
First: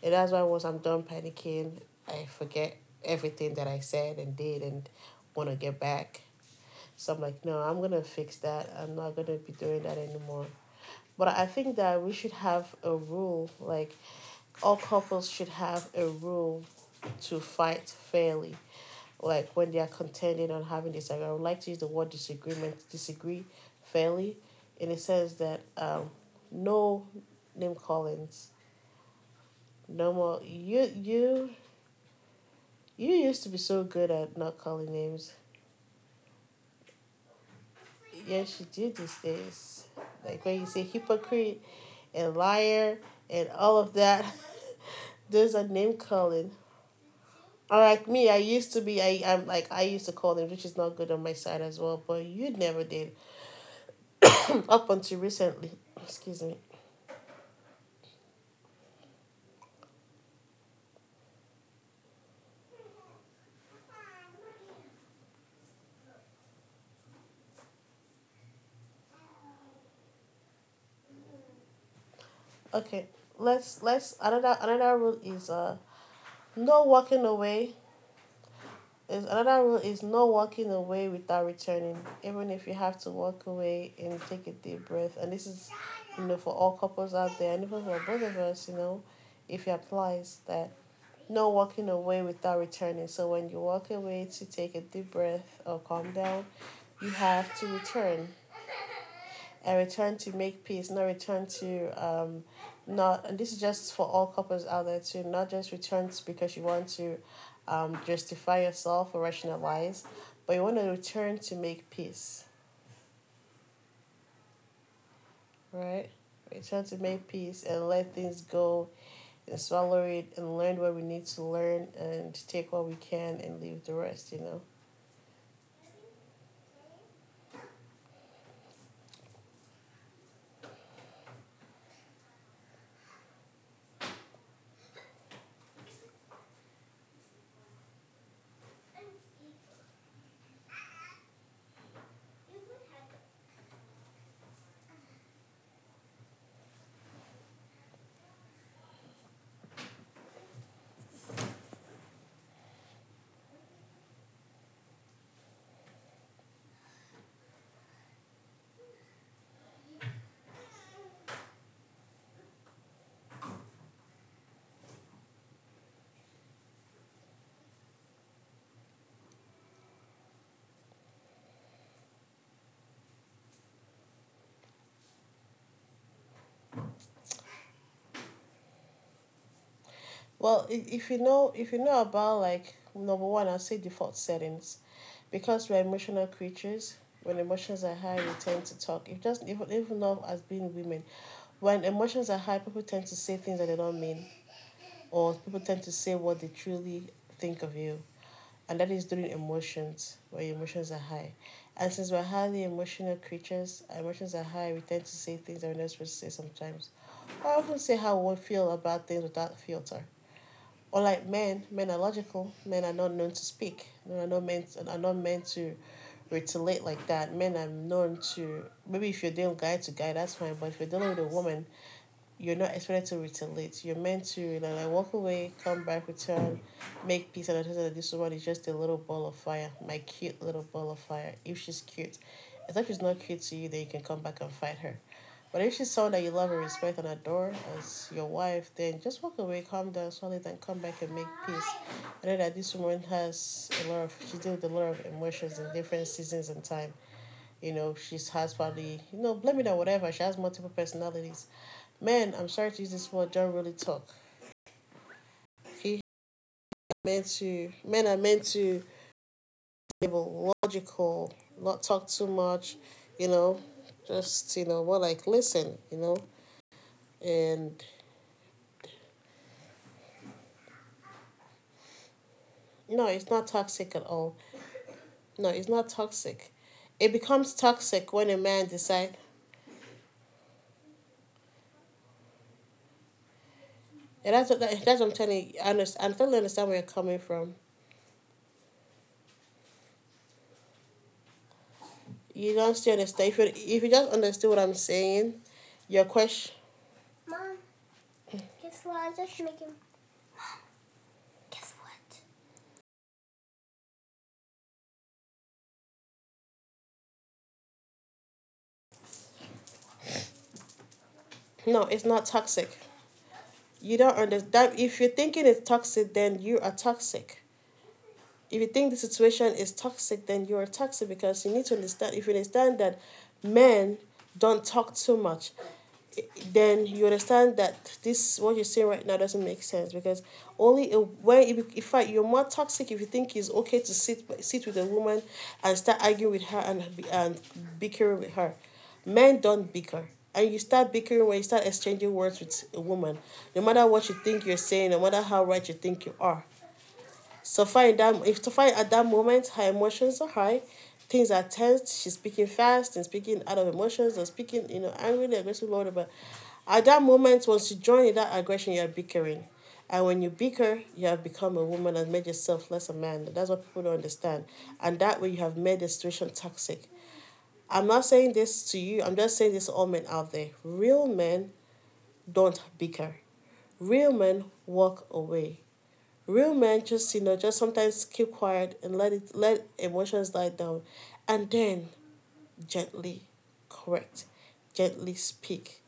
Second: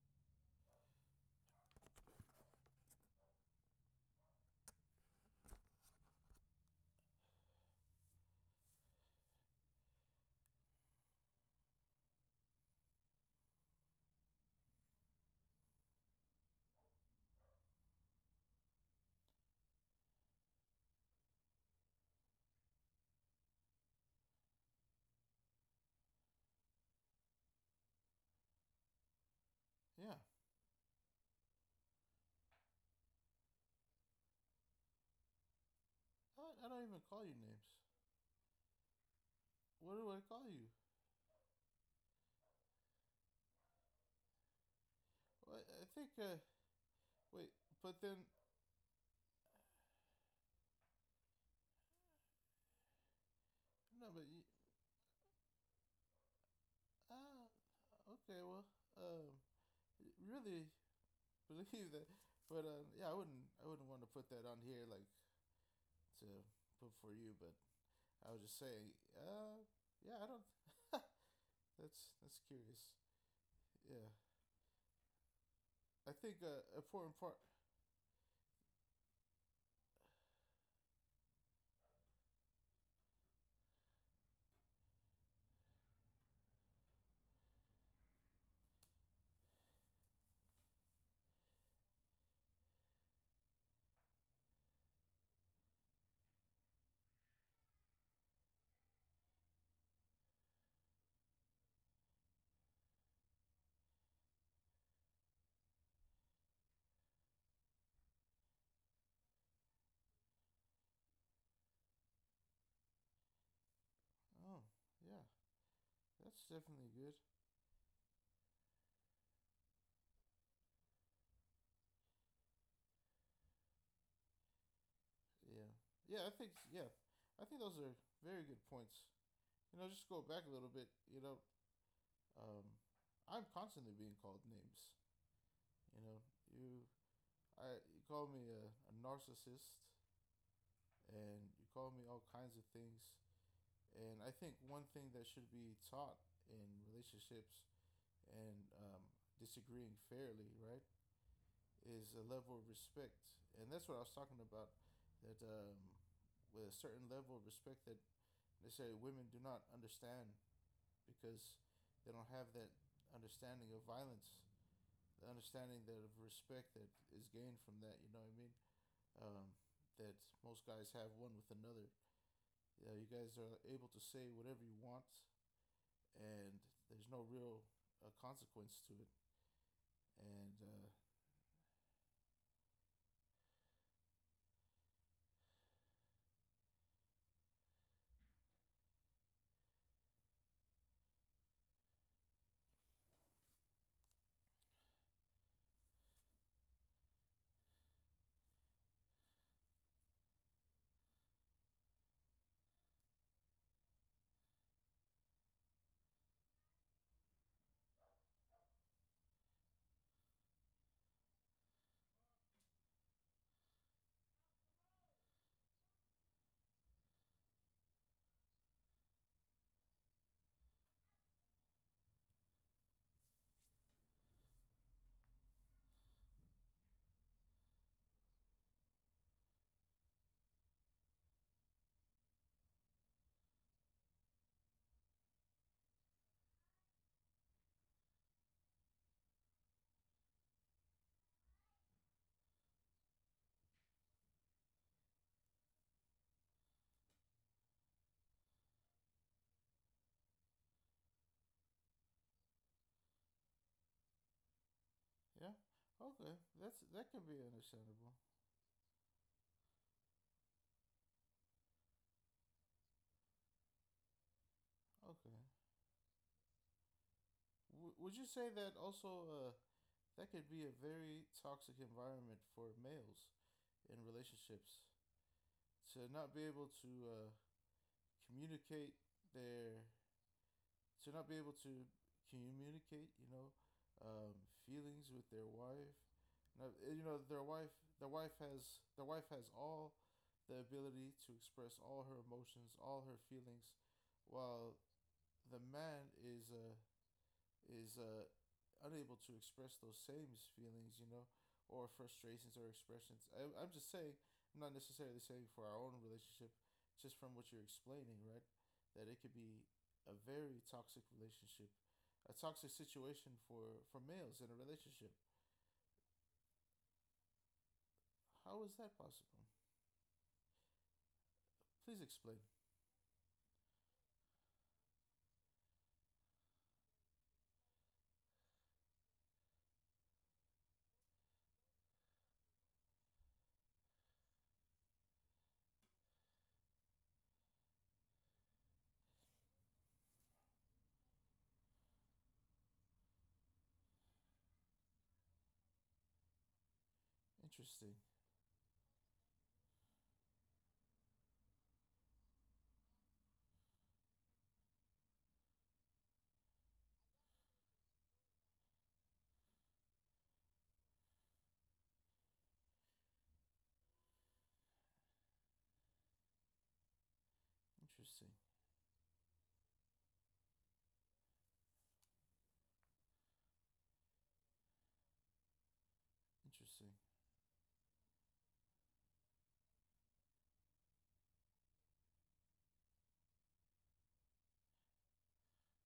[SPEAKER 1] and that's why once I'm done panicking, I forget everything that I said and did and want to get back. So I'm like, no, I'm gonna fix that. I'm not gonna be doing that anymore. But I think that we should have a rule, like all couples should have a rule to fight fairly. Like when they are contending on having this, like I would like to use the word disagreement, disagree fairly, in the sense that no name callings, no
[SPEAKER 2] yeah.
[SPEAKER 1] more. You used to be so good at not calling names.
[SPEAKER 2] I don't even call you names.
[SPEAKER 1] Yes, you do these days.
[SPEAKER 2] What do I
[SPEAKER 1] Like
[SPEAKER 2] call
[SPEAKER 1] when you
[SPEAKER 2] you?
[SPEAKER 1] say hypocrite, and liar and all of that. There's
[SPEAKER 2] Well,
[SPEAKER 1] a
[SPEAKER 2] I
[SPEAKER 1] name
[SPEAKER 2] think,
[SPEAKER 1] calling.
[SPEAKER 2] wait,
[SPEAKER 1] Or
[SPEAKER 2] but
[SPEAKER 1] like
[SPEAKER 2] then,
[SPEAKER 1] me, I'm like I used to call them, which is not good on my side as well. But you never did.
[SPEAKER 2] no, but you,
[SPEAKER 1] Up until recently. Excuse me.
[SPEAKER 2] ah, okay, well, um, really believe that, but, yeah, I wouldn't want to put that on here, like, to put for you, but I was just saying, yeah, I don't, that's curious.
[SPEAKER 1] Okay,
[SPEAKER 2] Yeah.
[SPEAKER 1] let's another rule is
[SPEAKER 2] I think,
[SPEAKER 1] no
[SPEAKER 2] important
[SPEAKER 1] walking
[SPEAKER 2] part,
[SPEAKER 1] away. Is another rule is no walking away without returning, even if you have to walk away and take a deep breath. And this is, for all couples out there and even for both of us, if it applies, that no walking away without returning. So when you walk away to take a deep breath or calm down, you have to return. And return to make peace, not return to not. And this is just for all couples out there too. Not just returns because you want to justify yourself or rationalize, but you want to return to make peace,
[SPEAKER 2] oh, yeah,
[SPEAKER 1] right?
[SPEAKER 2] that's
[SPEAKER 1] Return
[SPEAKER 2] definitely
[SPEAKER 1] to
[SPEAKER 2] good.
[SPEAKER 1] make peace and let things go and swallow it and learn what we need to learn and take what we can and leave the rest. You know.
[SPEAKER 2] Yeah. Yeah, I think those are very good points. You know, just go back a little bit, you know, um, I'm constantly being called names. You know, you I you call me a narcissist and you call me all kinds of things. And I think one thing that should be taught in relationships and um, disagreeing fairly, right, is a level of respect. And that's what I was talking about that with a certain level of respect that necessarily women do not understand because they don't have that understanding of violence, the understanding that of respect that is gained from that. You know what I mean? Um, that most guys have one with another. You know, you guys are able to say whatever you want, and there's no real consequence to it. And
[SPEAKER 1] Well, if, if you know about like #1, I'll say default settings, because we're emotional creatures. When emotions are high, we tend to talk. It doesn't even even though, as being women, when emotions are high, people tend to say things that they don't mean, or people tend to say what they truly think of you, and that is during emotions where your emotions are high. And since we're highly emotional creatures, our emotions are high. We tend to say things that we're not supposed to say sometimes. I often say how we feel about things without filter. Or like men are logical. Men are not known to speak. Men are not meant to retaliate like that. Men are known to, maybe if you're dealing guy to guy, that's fine. But if you're dealing with a woman, you're not expected to return late. You're meant to like walk away, come back, return, make peace, and understand that this woman is just a little ball of fire, my cute little ball of fire. If she's cute. As if she's not cute to you, then you can come back and fight her. But if she's someone that you love and respect and adore as your wife, then just walk away, calm down slowly, then come back and make peace. I know that this woman has a lot of she deals with a lot of emotions in different seasons and time. You know, she's has probably, blame it on whatever, she has multiple personalities. Men, I'm sorry to use this word, don't really talk.
[SPEAKER 2] yeah,
[SPEAKER 1] He
[SPEAKER 2] okay, that's that can be
[SPEAKER 1] meant to
[SPEAKER 2] understandable.
[SPEAKER 1] men are meant to be logical, not talk too much, you know, just
[SPEAKER 2] Okay,
[SPEAKER 1] more like listen.
[SPEAKER 2] would you
[SPEAKER 1] And
[SPEAKER 2] say that also? That could be a very toxic environment for males
[SPEAKER 1] no,
[SPEAKER 2] in
[SPEAKER 1] it's not toxic
[SPEAKER 2] relationships,
[SPEAKER 1] at all.
[SPEAKER 2] to not
[SPEAKER 1] No,
[SPEAKER 2] be
[SPEAKER 1] it's
[SPEAKER 2] able
[SPEAKER 1] not
[SPEAKER 2] to
[SPEAKER 1] toxic. It becomes
[SPEAKER 2] communicate
[SPEAKER 1] toxic when a man
[SPEAKER 2] their
[SPEAKER 1] decides
[SPEAKER 2] to not be able to communicate, you know, um, feelings
[SPEAKER 1] And
[SPEAKER 2] with
[SPEAKER 1] that's
[SPEAKER 2] their
[SPEAKER 1] what that's what
[SPEAKER 2] wife.
[SPEAKER 1] I'm telling you. I
[SPEAKER 2] Now, eh, you
[SPEAKER 1] understand. I
[SPEAKER 2] know,
[SPEAKER 1] totally understand where you're coming
[SPEAKER 2] their wife
[SPEAKER 1] from.
[SPEAKER 2] has their wife has all the ability to express all her emotions, all her
[SPEAKER 1] You don't still
[SPEAKER 2] feelings,
[SPEAKER 1] understand. If you
[SPEAKER 2] while
[SPEAKER 1] just understood what I'm
[SPEAKER 2] the
[SPEAKER 1] saying,
[SPEAKER 2] man is
[SPEAKER 1] your question.
[SPEAKER 2] is uh, unable to express those same feelings, you know, or frustrations or expressions. I'm just saying, I'm not necessarily saying for our own relationship, just from what you're explaining, right? That it could be a very toxic relationship,
[SPEAKER 1] No, it's
[SPEAKER 2] a
[SPEAKER 1] not
[SPEAKER 2] toxic
[SPEAKER 1] toxic.
[SPEAKER 2] situation for
[SPEAKER 1] You don't
[SPEAKER 2] males in a
[SPEAKER 1] understand. If
[SPEAKER 2] relationship.
[SPEAKER 1] you're thinking it's toxic, then you are toxic.
[SPEAKER 2] How
[SPEAKER 1] If you
[SPEAKER 2] is that
[SPEAKER 1] think the
[SPEAKER 2] possible?
[SPEAKER 1] situation is toxic, then you are toxic because you need to
[SPEAKER 2] Please
[SPEAKER 1] understand. If
[SPEAKER 2] explain.
[SPEAKER 1] you understand that men don't talk too much, then you understand that this what you're saying right now doesn't make sense because only a, when if, in fact you're more toxic if you think it's okay to sit with a woman and start arguing with her and bickering with her. Men don't bicker. And you start bickering when you start exchanging words with a woman. No matter what you think you're saying, no matter how right you think you are, so far,
[SPEAKER 2] Interesting,
[SPEAKER 1] in that, if so far at that moment, her emotions are high, things are tense, she's speaking fast and speaking out of emotions or speaking, angrily, aggressively, whatever. At that moment, once you join in that aggression, you're bickering. And when you bicker, you have become a woman and made yourself less a man. That's what people don't understand. And that way, you have made the situation toxic. I'm not saying
[SPEAKER 2] interesting,
[SPEAKER 1] this to you, I'm just saying this to all men out there. Real men don't bicker, real men walk away. Real men
[SPEAKER 2] interesting.
[SPEAKER 1] just, just sometimes keep quiet and let it let emotions die down and then gently correct, gently speak,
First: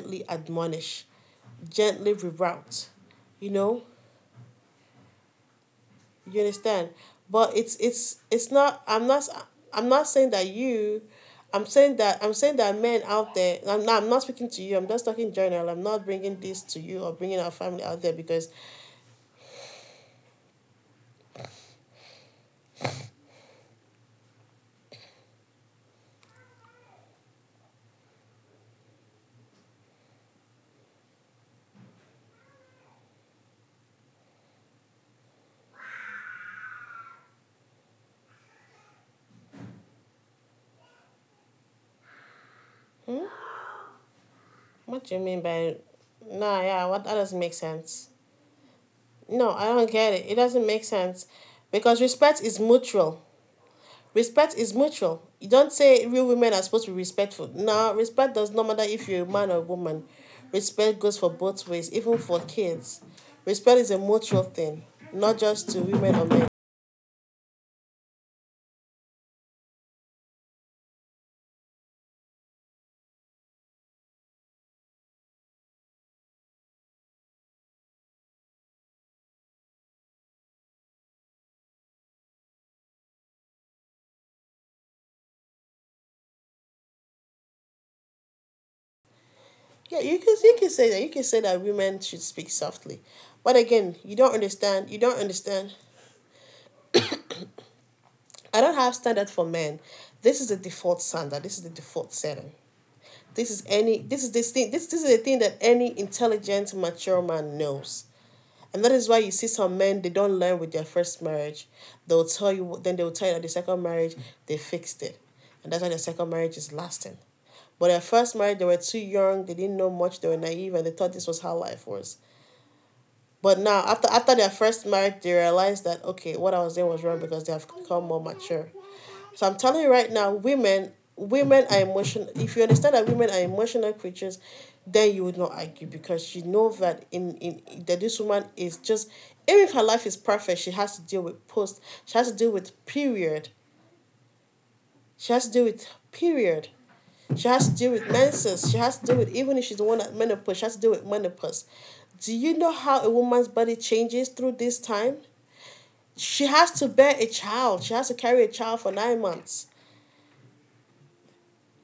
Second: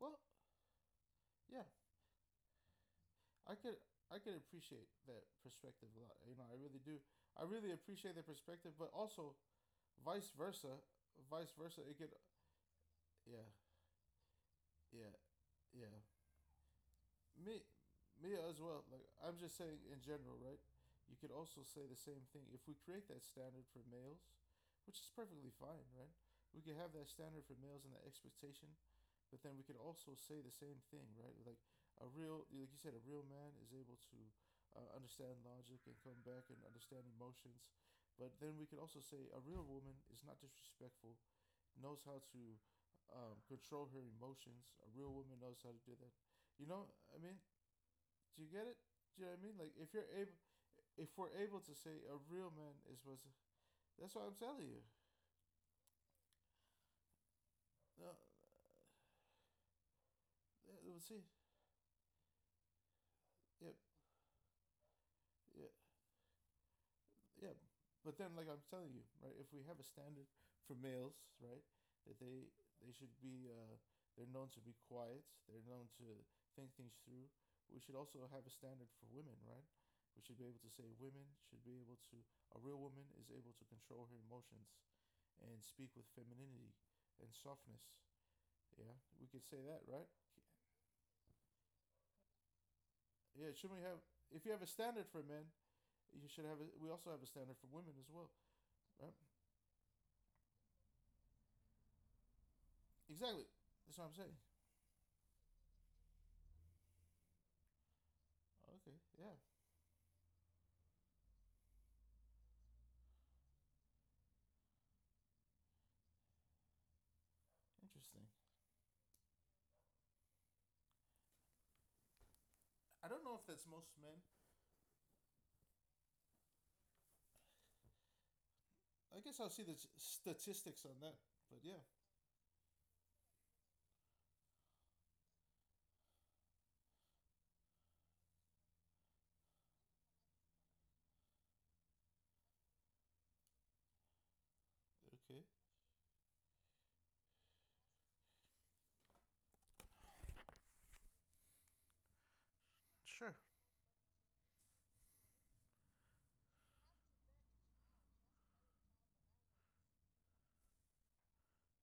[SPEAKER 2] Well,
[SPEAKER 1] admonish,
[SPEAKER 2] yeah,
[SPEAKER 1] gently reroute. You
[SPEAKER 2] I could
[SPEAKER 1] know?
[SPEAKER 2] I could appreciate that perspective a lot. You
[SPEAKER 1] You
[SPEAKER 2] know, I really
[SPEAKER 1] understand?
[SPEAKER 2] do. I
[SPEAKER 1] But
[SPEAKER 2] really
[SPEAKER 1] it's
[SPEAKER 2] appreciate
[SPEAKER 1] it's
[SPEAKER 2] that
[SPEAKER 1] it's
[SPEAKER 2] perspective,
[SPEAKER 1] not
[SPEAKER 2] but also
[SPEAKER 1] I'm not
[SPEAKER 2] vice
[SPEAKER 1] saying that
[SPEAKER 2] versa,
[SPEAKER 1] you
[SPEAKER 2] vice versa, it could
[SPEAKER 1] I'm saying that men out
[SPEAKER 2] yeah,
[SPEAKER 1] there. I'm not speaking to you. I'm just
[SPEAKER 2] yeah,
[SPEAKER 1] talking general. I'm
[SPEAKER 2] yeah.
[SPEAKER 1] not bringing this to you or bringing our
[SPEAKER 2] Me,
[SPEAKER 1] family out there.
[SPEAKER 2] me
[SPEAKER 1] Because
[SPEAKER 2] as well. Like I'm just saying in general, right? You could also say the same thing if we create that standard for males, which is perfectly fine, right? We could have that standard for males and that expectation, but then we could also say the same thing, right? Like a real, like you said, a real man is able to understand logic and come back and understand emotions. But then we could also say a real woman is not disrespectful, knows how to control her emotions. A
[SPEAKER 1] what
[SPEAKER 2] real
[SPEAKER 1] do you
[SPEAKER 2] woman
[SPEAKER 1] mean
[SPEAKER 2] knows
[SPEAKER 1] by
[SPEAKER 2] how to do that.
[SPEAKER 1] nah?
[SPEAKER 2] You
[SPEAKER 1] Yeah,
[SPEAKER 2] know,
[SPEAKER 1] what, that
[SPEAKER 2] I mean,
[SPEAKER 1] doesn't make sense.
[SPEAKER 2] do you get it? Do you know what I
[SPEAKER 1] No,
[SPEAKER 2] mean?
[SPEAKER 1] I
[SPEAKER 2] Like,
[SPEAKER 1] don't
[SPEAKER 2] if you're
[SPEAKER 1] get it. It
[SPEAKER 2] able,
[SPEAKER 1] doesn't make
[SPEAKER 2] if
[SPEAKER 1] sense
[SPEAKER 2] we're able to
[SPEAKER 1] because
[SPEAKER 2] say a
[SPEAKER 1] respect
[SPEAKER 2] real
[SPEAKER 1] is
[SPEAKER 2] man is was,
[SPEAKER 1] mutual.
[SPEAKER 2] that's what I'm
[SPEAKER 1] Respect
[SPEAKER 2] telling
[SPEAKER 1] is
[SPEAKER 2] you.
[SPEAKER 1] mutual. You don't say real women are supposed to be respectful. No,
[SPEAKER 2] No,
[SPEAKER 1] respect does not matter if you're a man or a woman. Respect
[SPEAKER 2] we'll
[SPEAKER 1] goes
[SPEAKER 2] see.
[SPEAKER 1] for both ways, even for kids.
[SPEAKER 2] Yep,
[SPEAKER 1] Respect is a mutual thing, not
[SPEAKER 2] yeah,
[SPEAKER 1] just to women or men.
[SPEAKER 2] yeah, but then like I'm telling you, right? If we have a standard for males, right, that they should be they're known to be quiet, they're known to think things through. We should also have a standard for women, right? We should be able to say women should be able to a real woman is able to control her emotions and speak with femininity and softness. Yeah, we could say that,
[SPEAKER 1] Yeah,
[SPEAKER 2] right?
[SPEAKER 1] you can say that. You can say that women should speak softly. But
[SPEAKER 2] Yeah, should we
[SPEAKER 1] again,
[SPEAKER 2] have?
[SPEAKER 1] you don't
[SPEAKER 2] If you have a
[SPEAKER 1] understand. You
[SPEAKER 2] standard
[SPEAKER 1] don't
[SPEAKER 2] for men,
[SPEAKER 1] understand.
[SPEAKER 2] you should have. A, we also have a standard for women as well,
[SPEAKER 1] I don't have
[SPEAKER 2] right?
[SPEAKER 1] standard for men. This is the default standard. This is the default setting.
[SPEAKER 2] Exactly.
[SPEAKER 1] This is
[SPEAKER 2] That's
[SPEAKER 1] any
[SPEAKER 2] what I'm
[SPEAKER 1] this is
[SPEAKER 2] saying.
[SPEAKER 1] this thing this this is the thing that any intelligent mature man knows. And that
[SPEAKER 2] Okay,
[SPEAKER 1] is why you
[SPEAKER 2] yeah,
[SPEAKER 1] see some men they don't learn with their first marriage. They'll tell you that the second marriage they fixed it. And that's why the second marriage is lasting. But their
[SPEAKER 2] interesting.
[SPEAKER 1] first marriage they were too young, they didn't know much, they were naive and they thought this was how life was.
[SPEAKER 2] I don't know if
[SPEAKER 1] But
[SPEAKER 2] that's
[SPEAKER 1] now,
[SPEAKER 2] most
[SPEAKER 1] after
[SPEAKER 2] men.
[SPEAKER 1] after their first marriage, they realized that okay, what I was doing was wrong because they have become more mature.
[SPEAKER 2] I guess
[SPEAKER 1] So
[SPEAKER 2] I'll
[SPEAKER 1] I'm
[SPEAKER 2] see the
[SPEAKER 1] telling you right now,
[SPEAKER 2] statistics
[SPEAKER 1] women
[SPEAKER 2] on that. But
[SPEAKER 1] women are
[SPEAKER 2] yeah,
[SPEAKER 1] emotional. If you understand that women are emotional creatures, then you would not argue because you know that in that this woman is just, even if her life is perfect, she has to deal with post. She has to deal with period. She
[SPEAKER 2] okay.
[SPEAKER 1] has to deal with period. She has to deal with menses. She has to deal with, even if she's the one at menopause, she has to deal with menopause. Do you know how a
[SPEAKER 2] Sure.
[SPEAKER 1] woman's body changes through this time? She has to bear a child. She has to carry a child for 9 months.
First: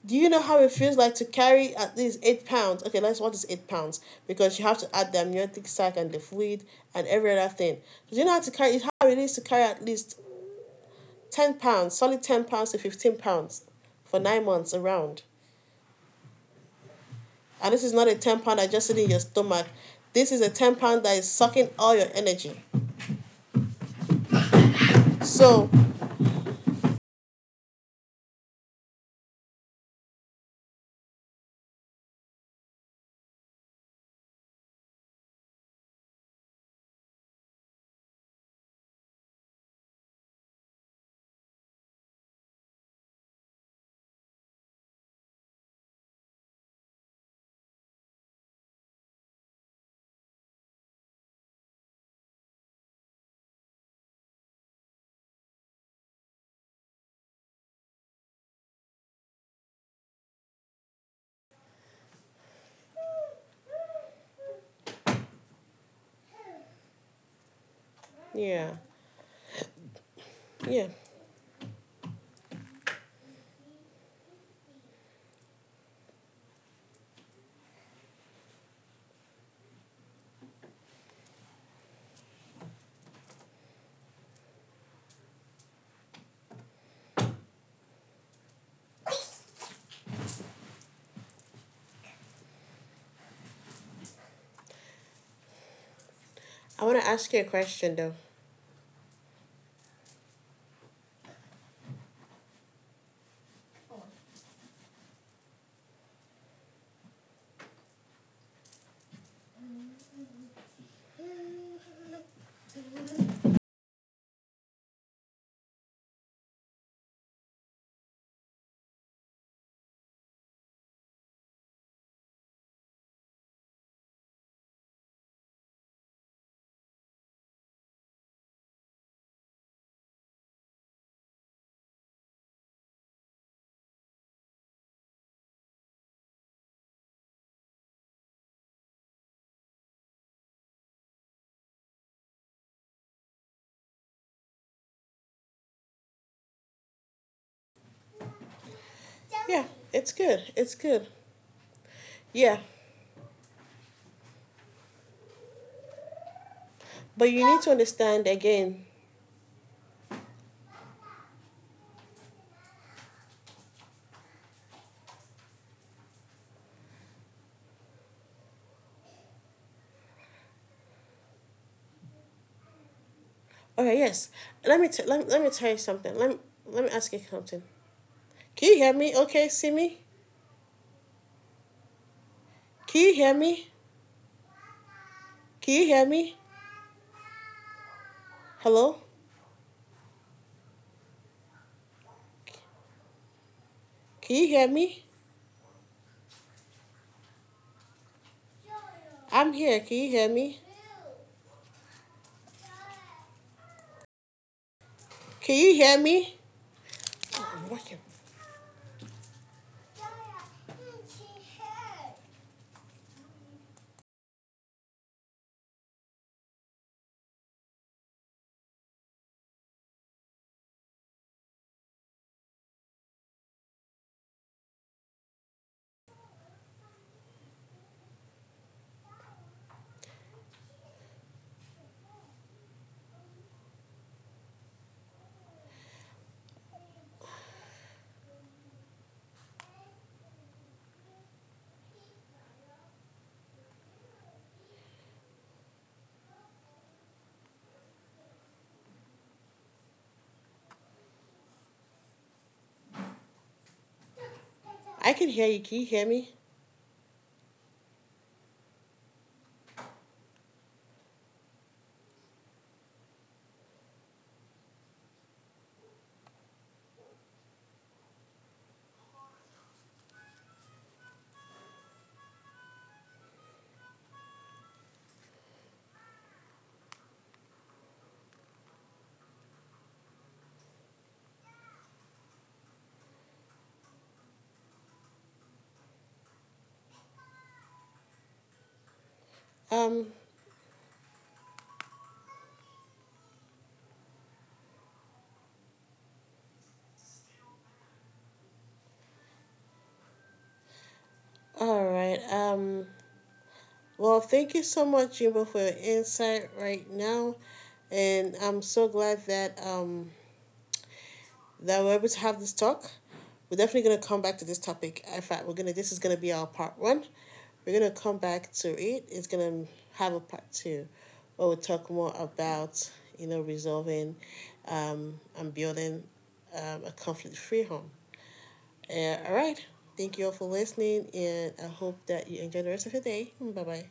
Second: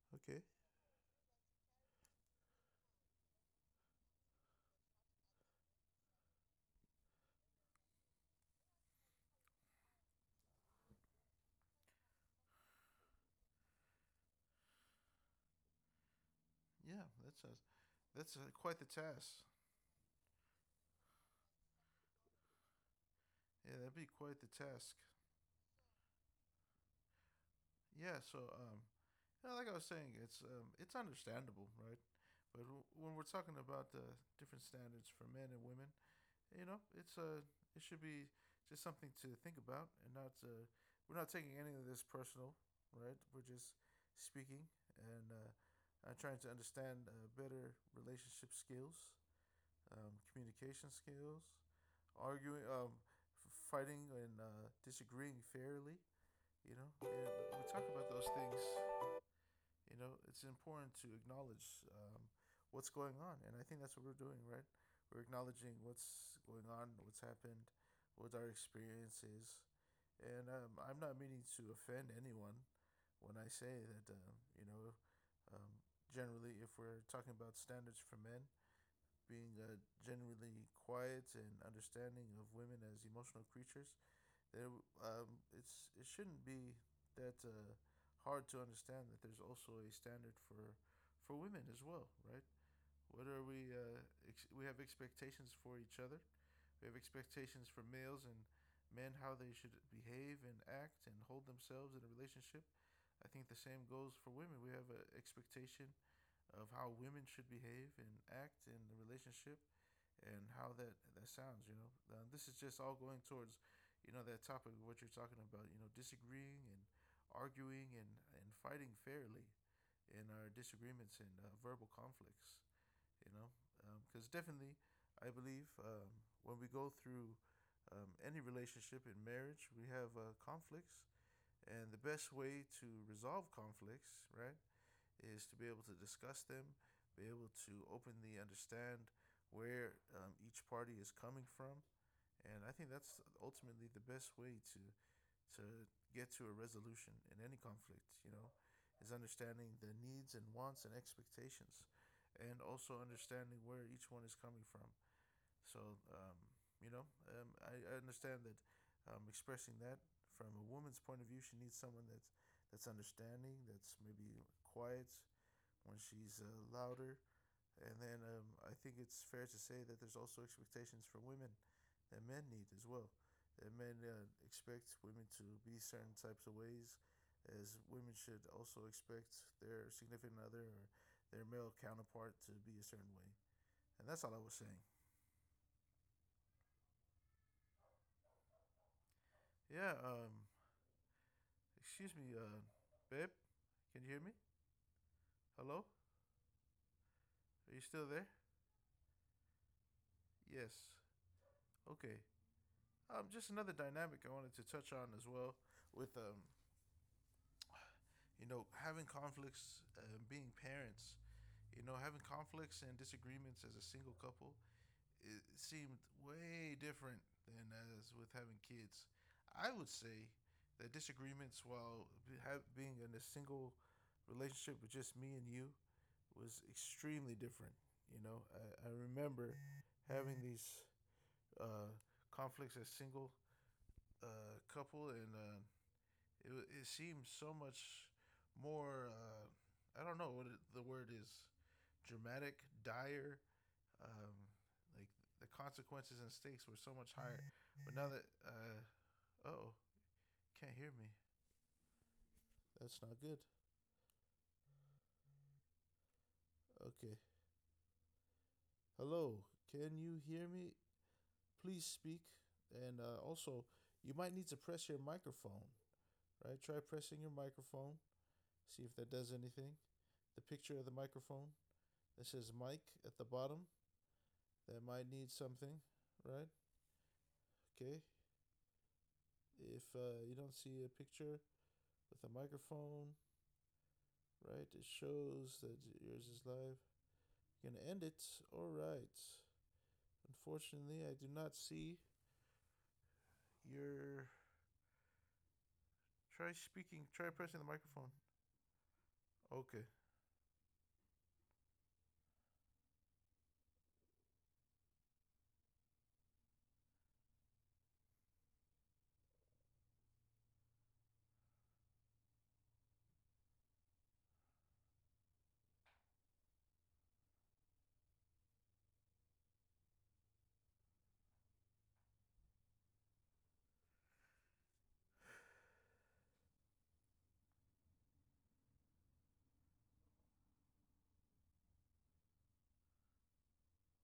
[SPEAKER 1] Do you know
[SPEAKER 2] Okay.
[SPEAKER 1] how it feels like to carry at least 8 pounds? Okay, let's what is 8 pounds, because you have to add the amniotic sac and the fluid and every other thing. Do you know how to carry, how it is to carry at least 10 pounds, solid 10 pounds to 15 pounds for 9 months around?
[SPEAKER 2] Yeah, that sounds
[SPEAKER 1] And this is not a
[SPEAKER 2] that's
[SPEAKER 1] 10 pound that's
[SPEAKER 2] quite the
[SPEAKER 1] just sitting in your
[SPEAKER 2] task.
[SPEAKER 1] stomach. This is a 10 pound that is sucking all your energy.
[SPEAKER 2] Yeah, that'd be quite the task.
[SPEAKER 1] So,
[SPEAKER 2] Yeah. So yeah, like I was saying, it's understandable, right? But when we're talking about the different standards for men and women, you know, it's a it should be just something to think about and not to, we're not taking any of this personal, right? We're just speaking and I'm trying to understand better relationship skills, communication skills, arguing, fighting, and disagreeing fairly. You know, and we talk about those things. You know, it's important to acknowledge what's going on, and I think that's what we're doing, right? We're acknowledging what's going on, what's happened, what our
[SPEAKER 1] yeah.
[SPEAKER 2] experience is, and
[SPEAKER 1] Yeah.
[SPEAKER 2] I'm not meaning to offend anyone when I say that. You know, um, generally, if we're talking about standards for men, being generally quiet and understanding of women as emotional creatures, there um, it's it shouldn't be that hard to understand that there's also a standard for women as well, right? What are we? We have expectations for each other.
[SPEAKER 1] I
[SPEAKER 2] We
[SPEAKER 1] want
[SPEAKER 2] have
[SPEAKER 1] to ask you a
[SPEAKER 2] expectations for
[SPEAKER 1] question though.
[SPEAKER 2] males and men, how they should behave and act and hold themselves in a relationship. I think the same goes for women. We have an expectation of how women should behave and act in the relationship and how that that sounds. You know, this is just all going towards, you know, that topic of what you're talking about. You know, disagreeing and arguing and fighting fairly in our disagreements and verbal conflicts. You know, because definitely, I believe when we go through any relationship in marriage, we have conflicts, and the best way to resolve conflicts, right? is to be able to discuss them, be able to openly understand where each party is coming from. And I think that's ultimately the best way to get to a resolution in any conflict, you know, is
[SPEAKER 1] Yeah,
[SPEAKER 2] understanding the
[SPEAKER 1] it's
[SPEAKER 2] needs and
[SPEAKER 1] good. It's
[SPEAKER 2] wants and
[SPEAKER 1] good.
[SPEAKER 2] expectations
[SPEAKER 1] Yeah.
[SPEAKER 2] and also understanding where each one is coming from. So, you know,
[SPEAKER 1] But you
[SPEAKER 2] um,
[SPEAKER 1] need to
[SPEAKER 2] I, I
[SPEAKER 1] understand
[SPEAKER 2] understand that
[SPEAKER 1] again.
[SPEAKER 2] expressing that from a woman's point of view, she needs someone that's understanding, that's maybe quiet, when she's louder. And then I think it's fair to say that there's also expectations from women that men need as well. That
[SPEAKER 1] Okay,
[SPEAKER 2] men
[SPEAKER 1] yes. Let me,
[SPEAKER 2] expect
[SPEAKER 1] t- let, me
[SPEAKER 2] women
[SPEAKER 1] let me
[SPEAKER 2] to
[SPEAKER 1] tell you
[SPEAKER 2] be
[SPEAKER 1] something.
[SPEAKER 2] certain
[SPEAKER 1] Let me,
[SPEAKER 2] types of
[SPEAKER 1] let me
[SPEAKER 2] ways,
[SPEAKER 1] ask you something.
[SPEAKER 2] as women should
[SPEAKER 1] Can you
[SPEAKER 2] also
[SPEAKER 1] hear me?
[SPEAKER 2] expect
[SPEAKER 1] Okay, see
[SPEAKER 2] their
[SPEAKER 1] me?
[SPEAKER 2] significant other or their male counterpart to be a
[SPEAKER 1] Can you
[SPEAKER 2] certain
[SPEAKER 1] hear
[SPEAKER 2] way.
[SPEAKER 1] me?
[SPEAKER 2] And that's all I was saying.
[SPEAKER 1] Can you hear me? Hello?
[SPEAKER 2] Yeah, excuse me, babe, can you hear
[SPEAKER 1] Can
[SPEAKER 2] me?
[SPEAKER 1] you hear me?
[SPEAKER 2] Hello? Are you still there?
[SPEAKER 1] I'm here. Can you hear me?
[SPEAKER 2] Yes. Okay. Just another dynamic I wanted to touch on as
[SPEAKER 1] Can
[SPEAKER 2] well
[SPEAKER 1] you hear
[SPEAKER 2] with
[SPEAKER 1] me? I'm working.
[SPEAKER 2] you know, having conflicts, being parents, you know, having conflicts and disagreements as a single couple, it seemed way different than as with having kids. I would say that disagreements while have, being in a single relationship with just me and you was extremely different. You know, I remember having these uh, conflicts as single couple and it it seems so much more. I don't know what it, the word is. Dramatic, dire. Um, like the consequences and stakes were so much higher. But now that oh, can't hear me. That's not good.
[SPEAKER 1] I can hear you. Can you hear me?
[SPEAKER 2] Okay. Hello. Can you hear me? Please speak. And also, you might need to press your microphone. Right. Try pressing your microphone. See if that does anything. The picture of the microphone that says mic at the bottom. That might need something, right? Okay. If you don't see a picture with a microphone, right, it shows that yours is live. You're going to end it. All right.
[SPEAKER 1] Um,
[SPEAKER 2] Unfortunately, I do not see your. Try speaking, try pressing the microphone. Okay.
[SPEAKER 1] All right. Well, thank you so much, Jimbo, for your insight right now, and I'm so glad that that we're able to have this talk. We're definitely gonna come back to this topic. In fact, we're gonna this is gonna be our part 1. We're gonna come back to it. It's gonna have a part 2, where we'll talk more about resolving, and building, a conflict-free home. All right. Thank you all for listening, and I hope that you enjoy the rest of your day. Bye bye.